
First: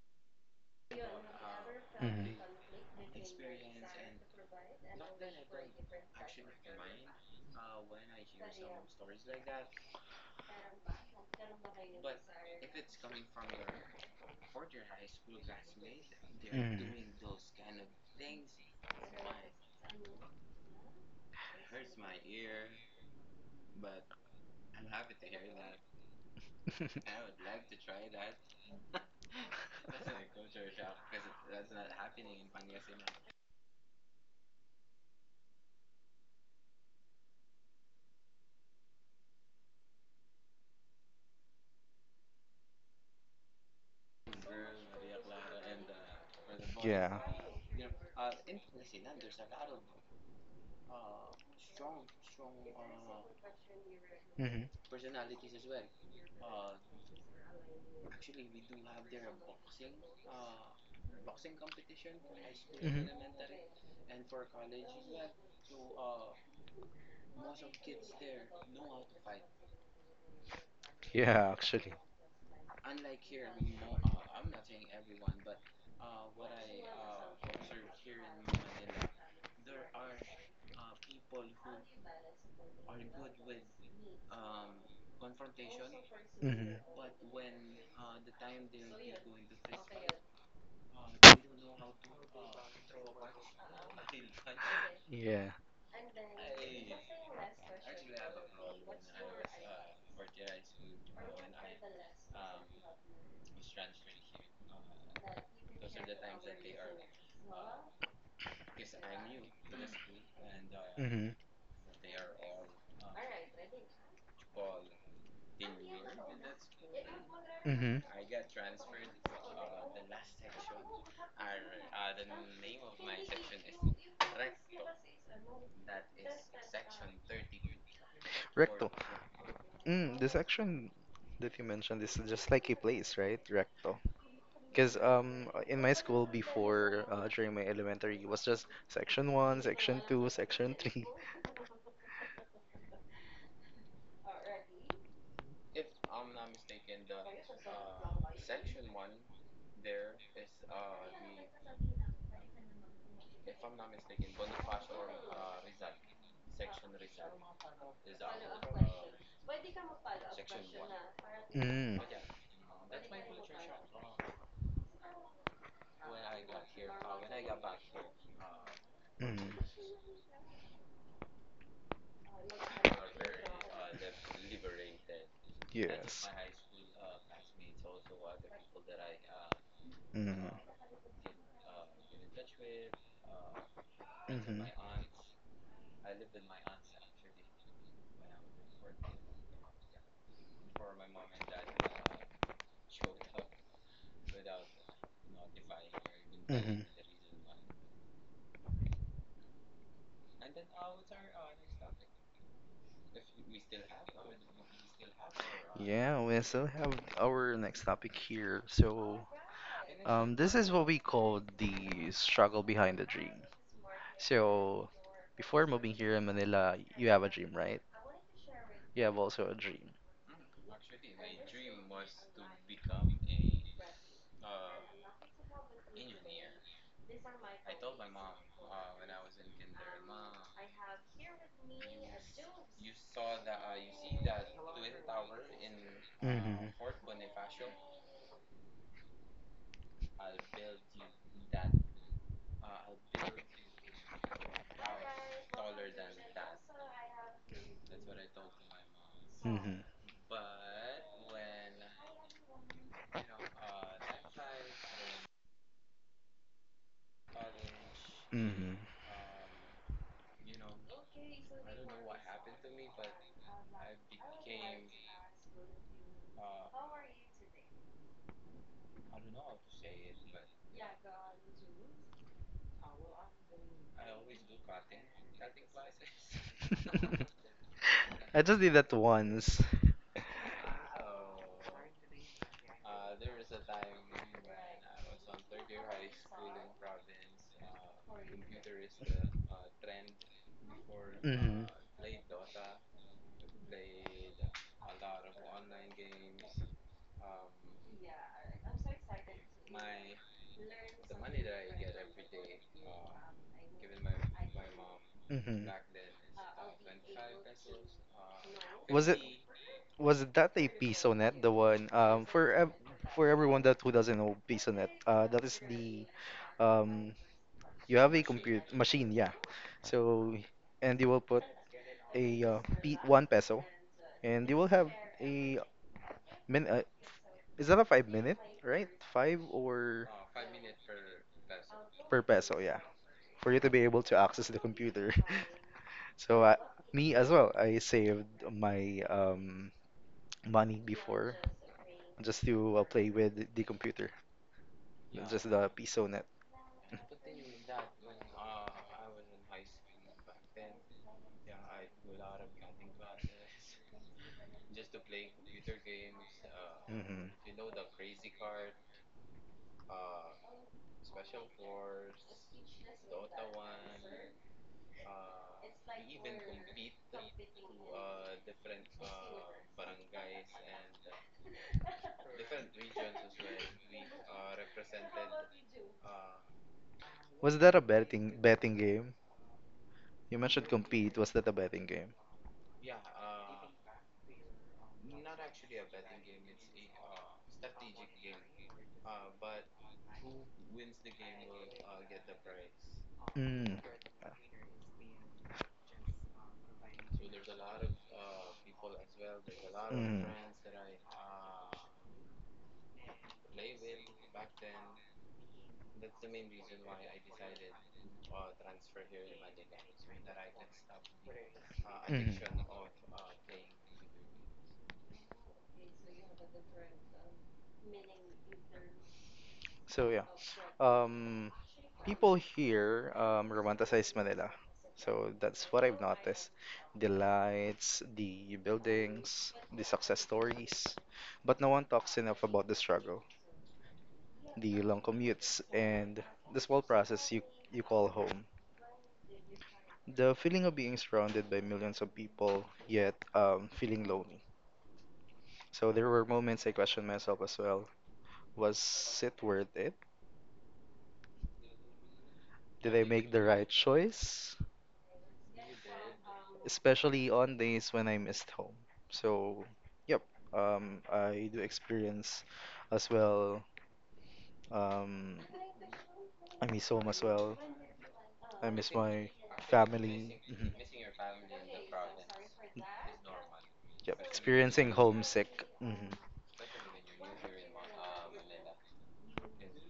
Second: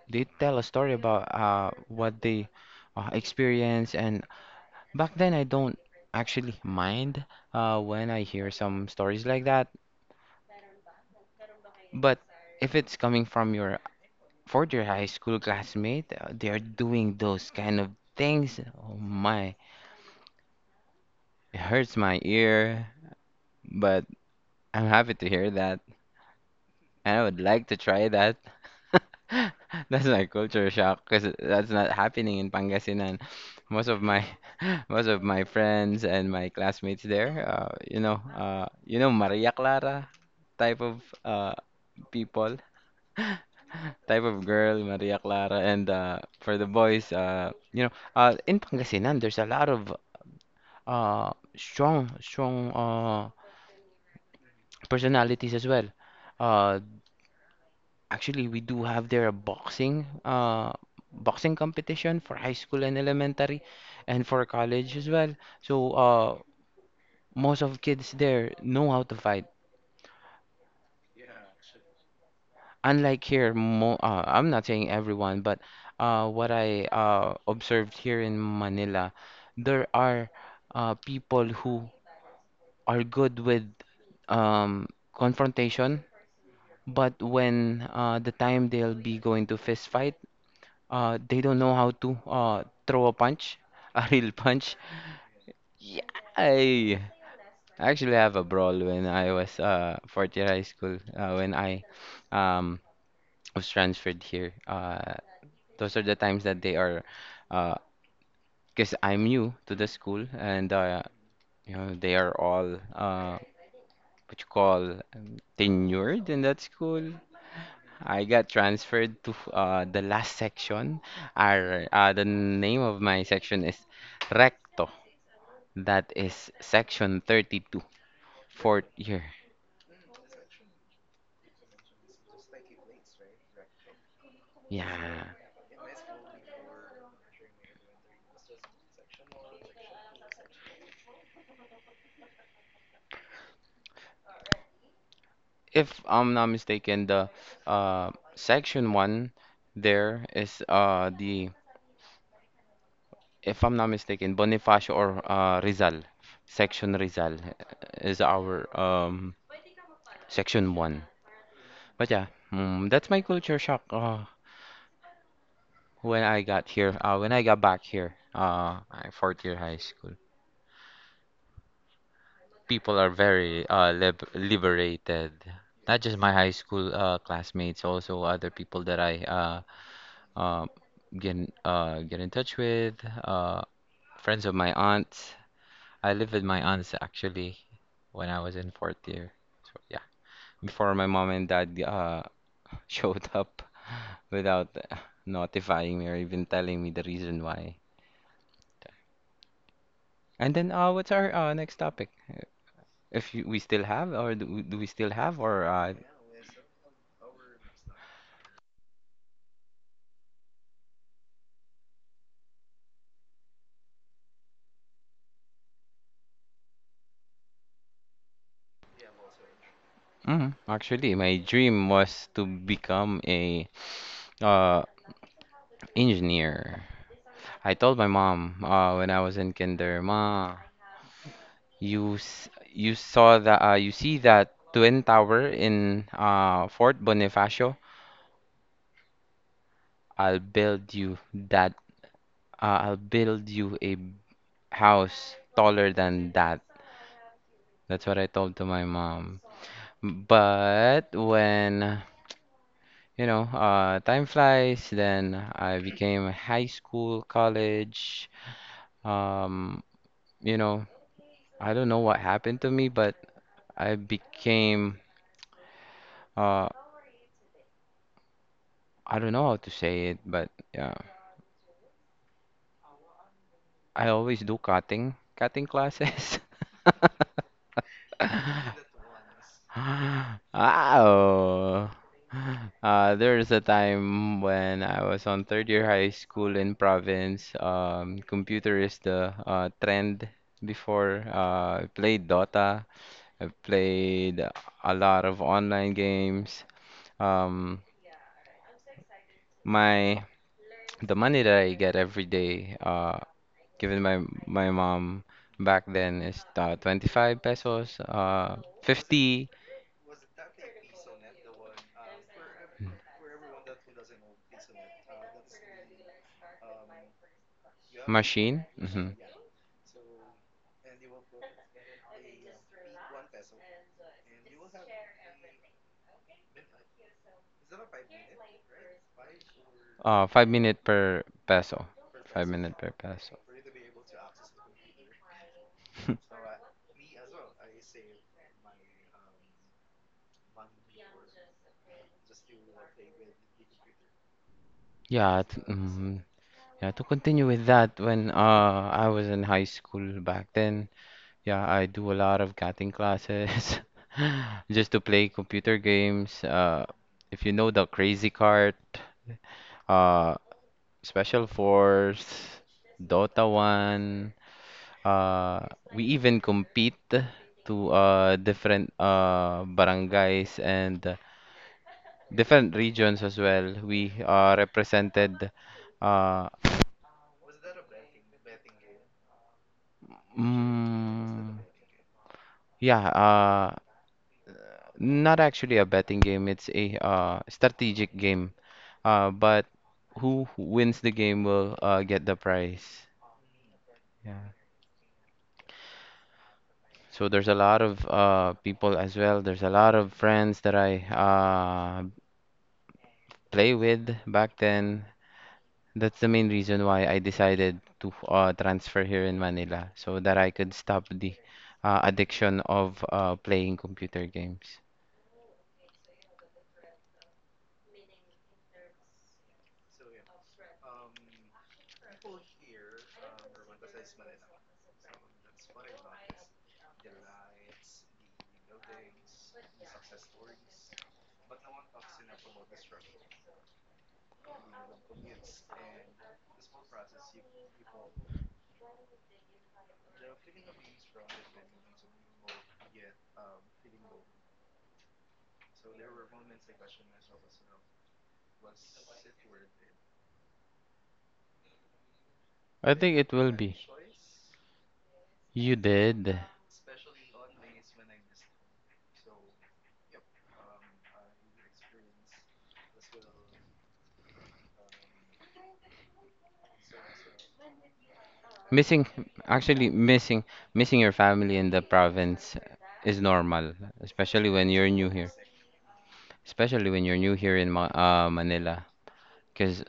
A: they tell a story about what
B: Mhm.
A: they experience. And back then, I don't actually mind when I hear some stories like that. But if it's coming from your fourth year high school classmate, they're
B: Mhm.
A: doing those kind of things. Oh my, it hurts my ear, but I'm happy to hear that. And I would like to try that. That's my culture shock
B: Mhm.
A: because that's not happening in Pangasinan. Most of my most of my friends and my classmates there, you know Maria Clara type of people, type of girl, Maria Clara, and for the boys,
B: Yeah.
A: in Pangasinan, there's a lot of strong, strong
B: Mhm.
A: personalities as well. Uh, Actually, we do have there a boxing boxing competition for high school and
B: Mhm.
A: elementary and for college as well. So most of kids there know how to fight.
B: Yeah, actually.
A: Unlike here, mo I'm not saying everyone, but what I observed here in Manila, there are people who are good with um confrontation,
B: Mhm.
A: but when the time they'll be going to fist fight, they don't know how to throw a punch, a real punch.
B: Yeah.
A: Yeah, I actually have a brawl when I was fourth year high school, when I um was transferred here. Those are the times that they are, uh because I'm new to the school, and
B: Mhm.
A: they are all, what you call, tenured in that school.
B: Mhm.
A: I got transferred to the last section. The name of my section is Recto. That is section 32, fourth
B: Recto.
A: year.
B: Mm, the section that you mentioned is just like a place, right? Recto. Because
A: Yeah.
B: in my school before, during my elementary, it was just section one, section two, section three.
A: If I'm not mistaken, the section one there is, if I'm not mistaken, Bonifacio or Rizal. Section Rizal is our section one.
B: Mm.
A: But yeah, that's my culture shock. When I got here, when I got back here,
B: Mm.
A: fourth year high school, people are very liberated. Not just
B: Yes.
A: my high school classmates, also other people that I
B: Mm.
A: uh get in touch with, uh friends of
B: Mhm.
A: my aunts. I lived with my aunts, actually, when I was in fourth year. So yeah, before my mom and dad showed up without notifying me or even
B: Hmm.
A: telling me the reason why. And then, what's our next topic? If you, we still have, Do we still have, or uh,
B: Yeah, we still have our next topic here. So, this is what we call the struggle behind the dream. So, before moving here in Manila, you have a dream, right? You have also a dream.
A: mm, Actually, my dream was to become a uh engineer. I told my mom when I was in kinder, ma, you s- you saw that you see that twin tower in
B: Hmm.
A: Fort Bonifacio. I'll build you that. I'll build you a house taller than that. That's what I told to my mom.
B: Hmm.
A: But when, time flies, then I became high school, college.
B: Hmm.
A: Um, you know, I don't know what happened to me, but I became, uh, I don't know how to say it, but yeah, I always do cutting classes.
B: I just did that once.
A: Wow. There's a time when I was on third year high school in province. Computer is the trend before.
B: Hmm.
A: I played Dota. I played a lot of online games. Um, my the money that I get every day, given my mom
B: Hmm.
A: back then, is 25 pesos,
B: Was it
A: 50.
B: was it that a PisoNet, the one for ev for everyone that who doesn't know PisoNet, that is the um you have a compute
A: Machine? Mm-hmm.
B: machine, yeah. So, and you will put a p one peso, and you will have a min is that a 5 minute, right? Five or
A: 5 minute per peso.
B: per
A: Five
B: peso,
A: minute
B: yeah.
A: per peso.
B: For you to be able to access the computer. So me as well, I saved my money before just to play with the computer,
A: Yeah,
B: just the PSONet.
A: yeah. To continue with that, when I was in high school back then, yeah, I do a lot of cutting classes, just to play computer games.
B: Hmm.
A: If you know the Crazy Cart, uh, Special Force, Dota 1, uh, we even compete to different, barangays, and different regions as well. We are represented, uh,
B: Was that a betting betting game? You mentioned compete. Was that a
A: mm,
B: betting game?
A: yeah, not actually a betting game, it's a strategic game. But who wins the game will get the prize.
B: Mm.
A: Yeah. So there's a lot of people as well. There's a lot of friends that I play with back then. That's the main reason why I decided to transfer here in Manila so that I could stop the
B: Mhm. Mhm.
A: addiction of playing computer games.
B: So yeah, um, people here romanticize Manila. So that's what I've noticed. The lights, the buildings, the success stories. But no one talks enough about the struggle, the long commutes, and the small process you call home. The feeling of being surrounded by millions of people, yet feeling lonely. So there were moments I questioned myself as well. Was it worth it? Did
A: I
B: I
A: think
B: make
A: it
B: the
A: will
B: right
A: be.
B: choice?
A: You did.
B: Especially on days when I missed home. So, yep, I do experience as well. Um, I miss home as well. I miss
A: Missing,
B: my
A: actually
B: family.
A: missing,
B: Mhm.
A: missing your family in the province is normal,
B: Yep,
A: especially when you're
B: experiencing
A: new here.
B: homesick. Mm-hmm.
A: Especially when you're new here in Ma Manila, because,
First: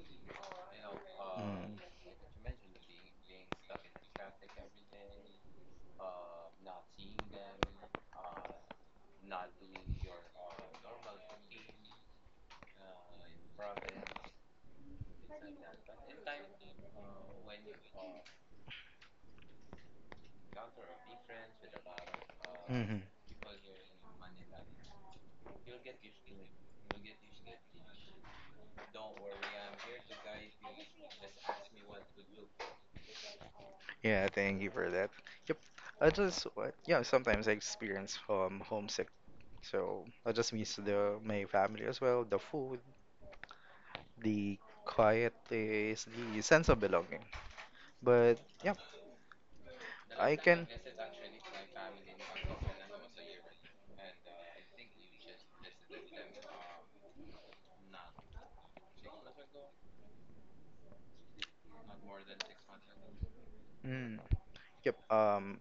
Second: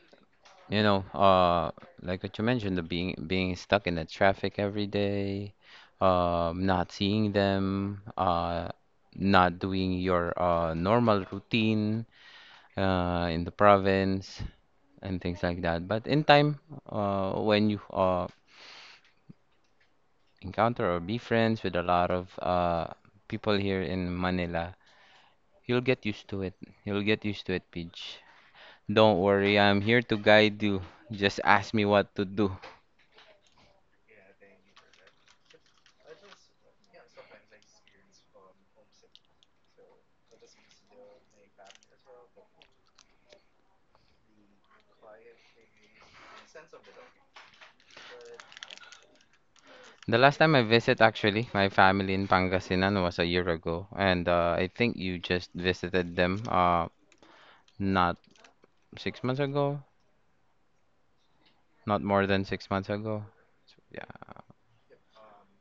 A: you know, uh, like what you mentioned, the being stuck in the traffic every day, not seeing them, not doing your normal routine, in the province, and things like that. But in time, when you encounter or be friends with a lot of
B: Mm-hmm.
A: people here in Manila, you'll get used to it. You'll get used to it, Peach. Don't worry, I'm here to guide you. Just ask me what to do.
B: Yeah, thank you for that. Yep. I just, yeah, sometimes I experience homesick. So I just miss the my family as well, the food, the quiet is the sense of belonging. But yeah,
A: The
B: I
A: last time I
B: can
A: visit, actually, my family in Pangasinan was a year ago, and I think you just visited them, not 6 months ago, not more than 6 months ago. So,
B: Mm,
A: yeah.
B: yep.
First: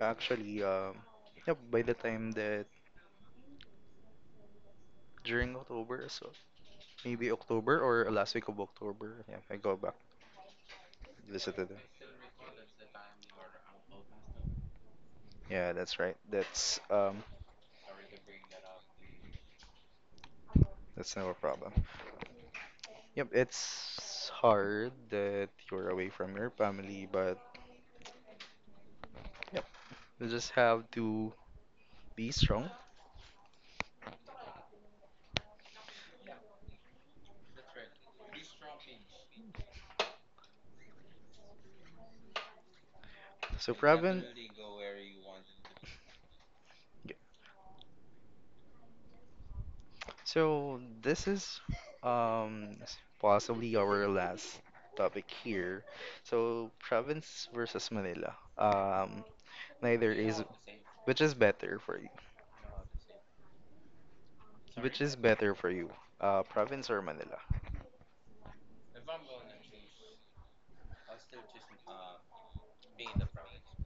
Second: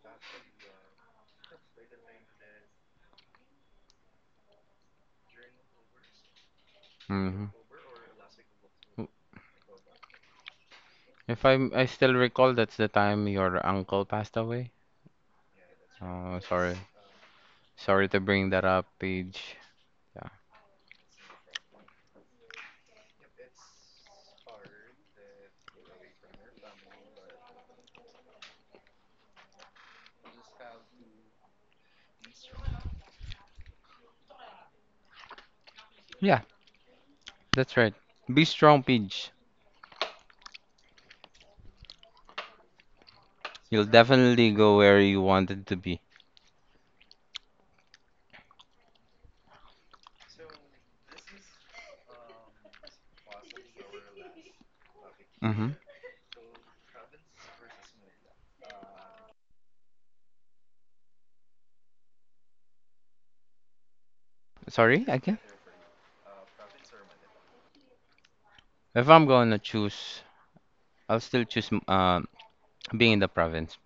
B: Actually, yep. By the time that during October, so maybe
A: hmm
B: October or last week of October, yeah, I go back
A: If
B: visited
A: I
B: them.
A: I still recall, that's the time your uncle passed away.
B: Yeah, that's right.
A: Oh, sorry. Sorry to bring that up, Paige. Yeah,
B: That's no problem. Yep, it's hard that you're away from your family, but you just have to be strong.
A: yeah, that's right. Be strong, Paige.
B: So,
A: You'll
B: Pravin,
A: definitely go where you wanted to be.
B: y- so this is possibly our last topic
A: Mm-hmm.
B: here. So, province versus Manila. Um, neither is which is better for you? Which
A: Sorry,
B: is
A: again?
B: better for you? Province or Manila?
A: If I'm gonna choose, I'll still choose being in the province.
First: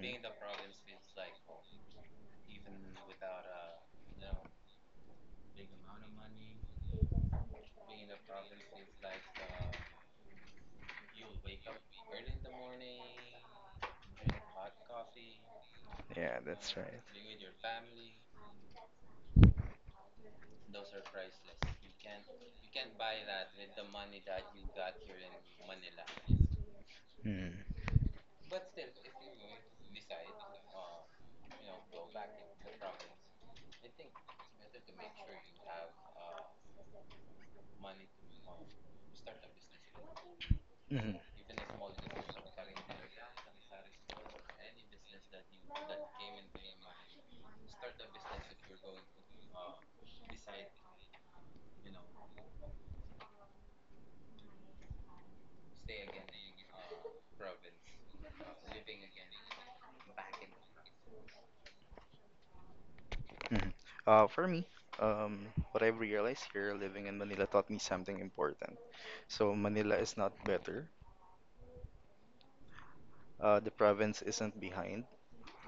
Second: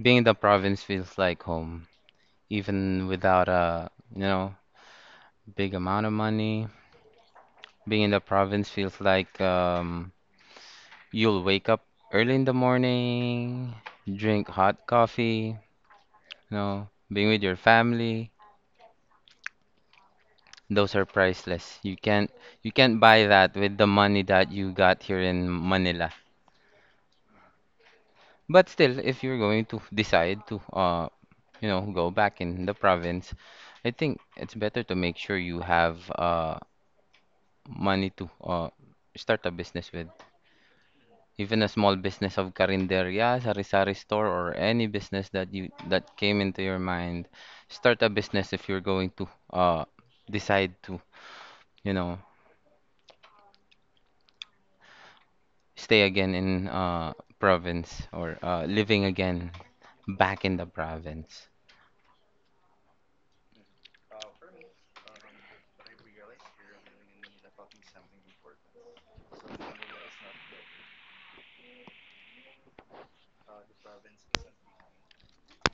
A: Being in the province feels like home, even without a, big amount of money. Being in the province feels like, you'll wake up early in the morning, drink hot coffee,
B: Yeah,
A: you
B: that's
A: know,
B: right.
A: being with your family. Those are priceless. You can't buy that with the money that you got here in Manila.
B: Mm.
A: But still, if you're going to decide to go back in the province, I think it's better to make sure you have money to start a business with.
B: Mhm.
A: Even a small business of karinderya, sari-sari store, or any business that you that came into your mind. Start a business if you're going to decide to, you know. stay again in province, or living again back in the province.
B: Mhm. For me, um, what I've realized here living in Manila taught me something important. So Manila is not better. The province isn't behind.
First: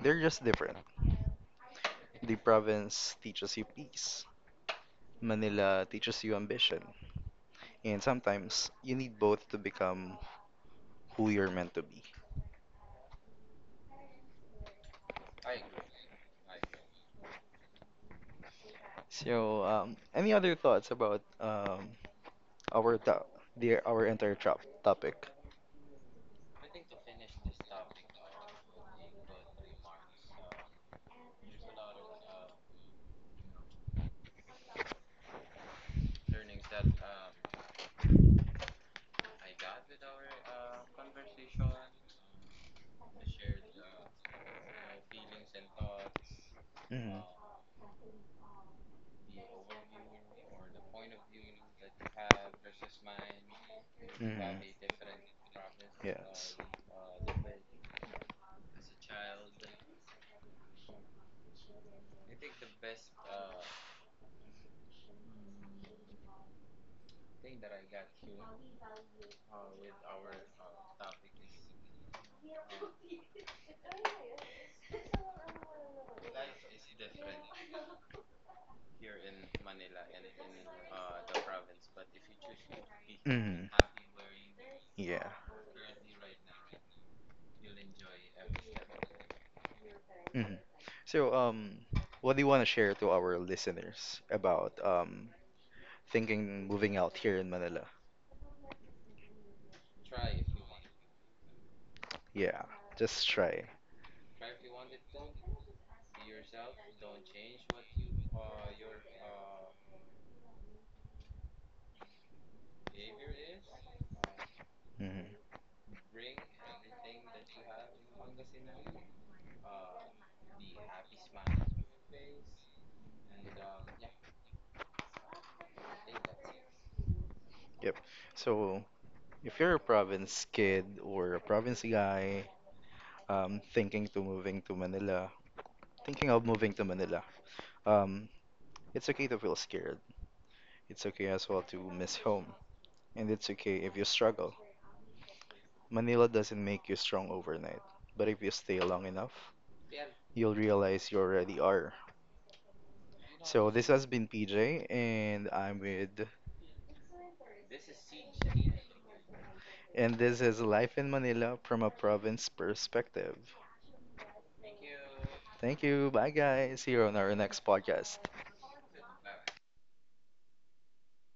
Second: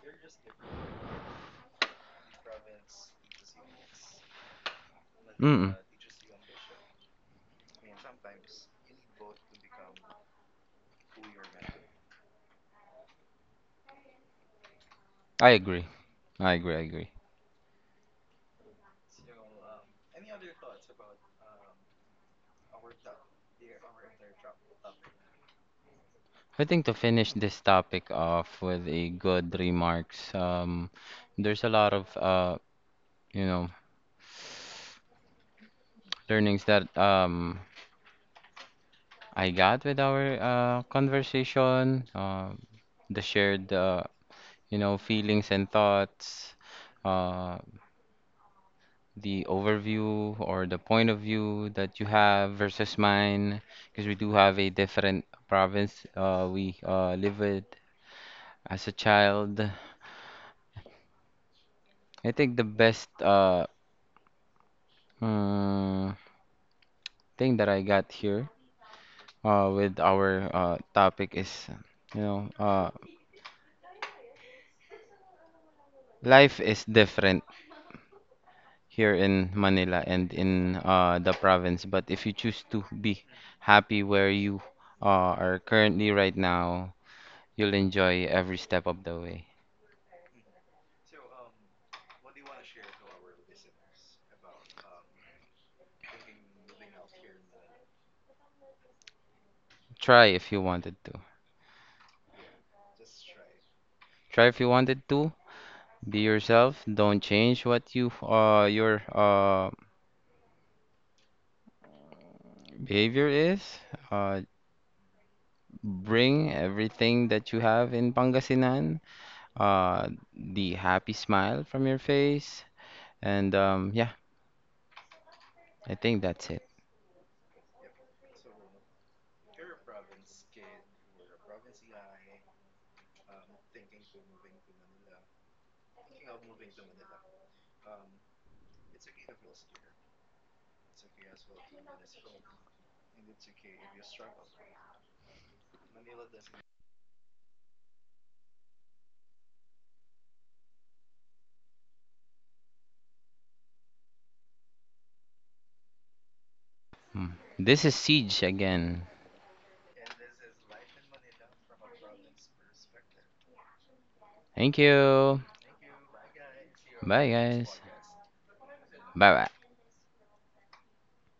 B: They're just different. The province teaches you peace.
A: Mm-mm.
B: Manila teaches you ambition. And sometimes you need both to become who you're meant to be.
A: I agree. I agree. I agree.
B: So, any other thoughts about our to- the our entire topic?
A: I think to finish this topic off with a good remarks, there's a lot of, you know, learnings that, I got with our conversation, the shared, feelings and thoughts.
B: Hmm.
A: Uh, the overview or the point of view that you have versus mine, because we do have a
B: Hmm.
A: different province,
B: Yeah.
A: we live with as a child. I think the best, mm, thing that I got here, with our topic is, you know, uh, life is different here in Manila and in the province. But if you choose to be
B: Hmm.
A: happy where you
B: Yeah.
A: are currently right now, you'll enjoy every step of the way.
B: Hmm. So, what do you want to share to our listeners about thinking moving out here in Manila?
A: Try if you wanted to.
B: Yeah, just try.
A: Try if you wanted to. Be yourself. Don't change what you your behavior is. Uh,
B: Hmm.
A: bring everything that you have in Pangasinan. The happy smile from your face. And yeah, I think that's it.
B: Yep. So, if you're a province kid or a province guy, um, thinking to moving to Manila, thinking of moving to Manila, um, it's okay to feel scared. It's okay as well to miss home. And it's okay if you struggle. Manila doesn't make you strong overnight, but if you stay long enough, you'll realize you already are. So this has been PJ, and
A: Mm. This is Siege again.
B: this is Life in Manila from a Province Perspective.
A: Thank you.
B: Thank you. Bye, guys. See you on our
A: Bye,
B: next
A: guys.
B: podcast.
A: Bye bye.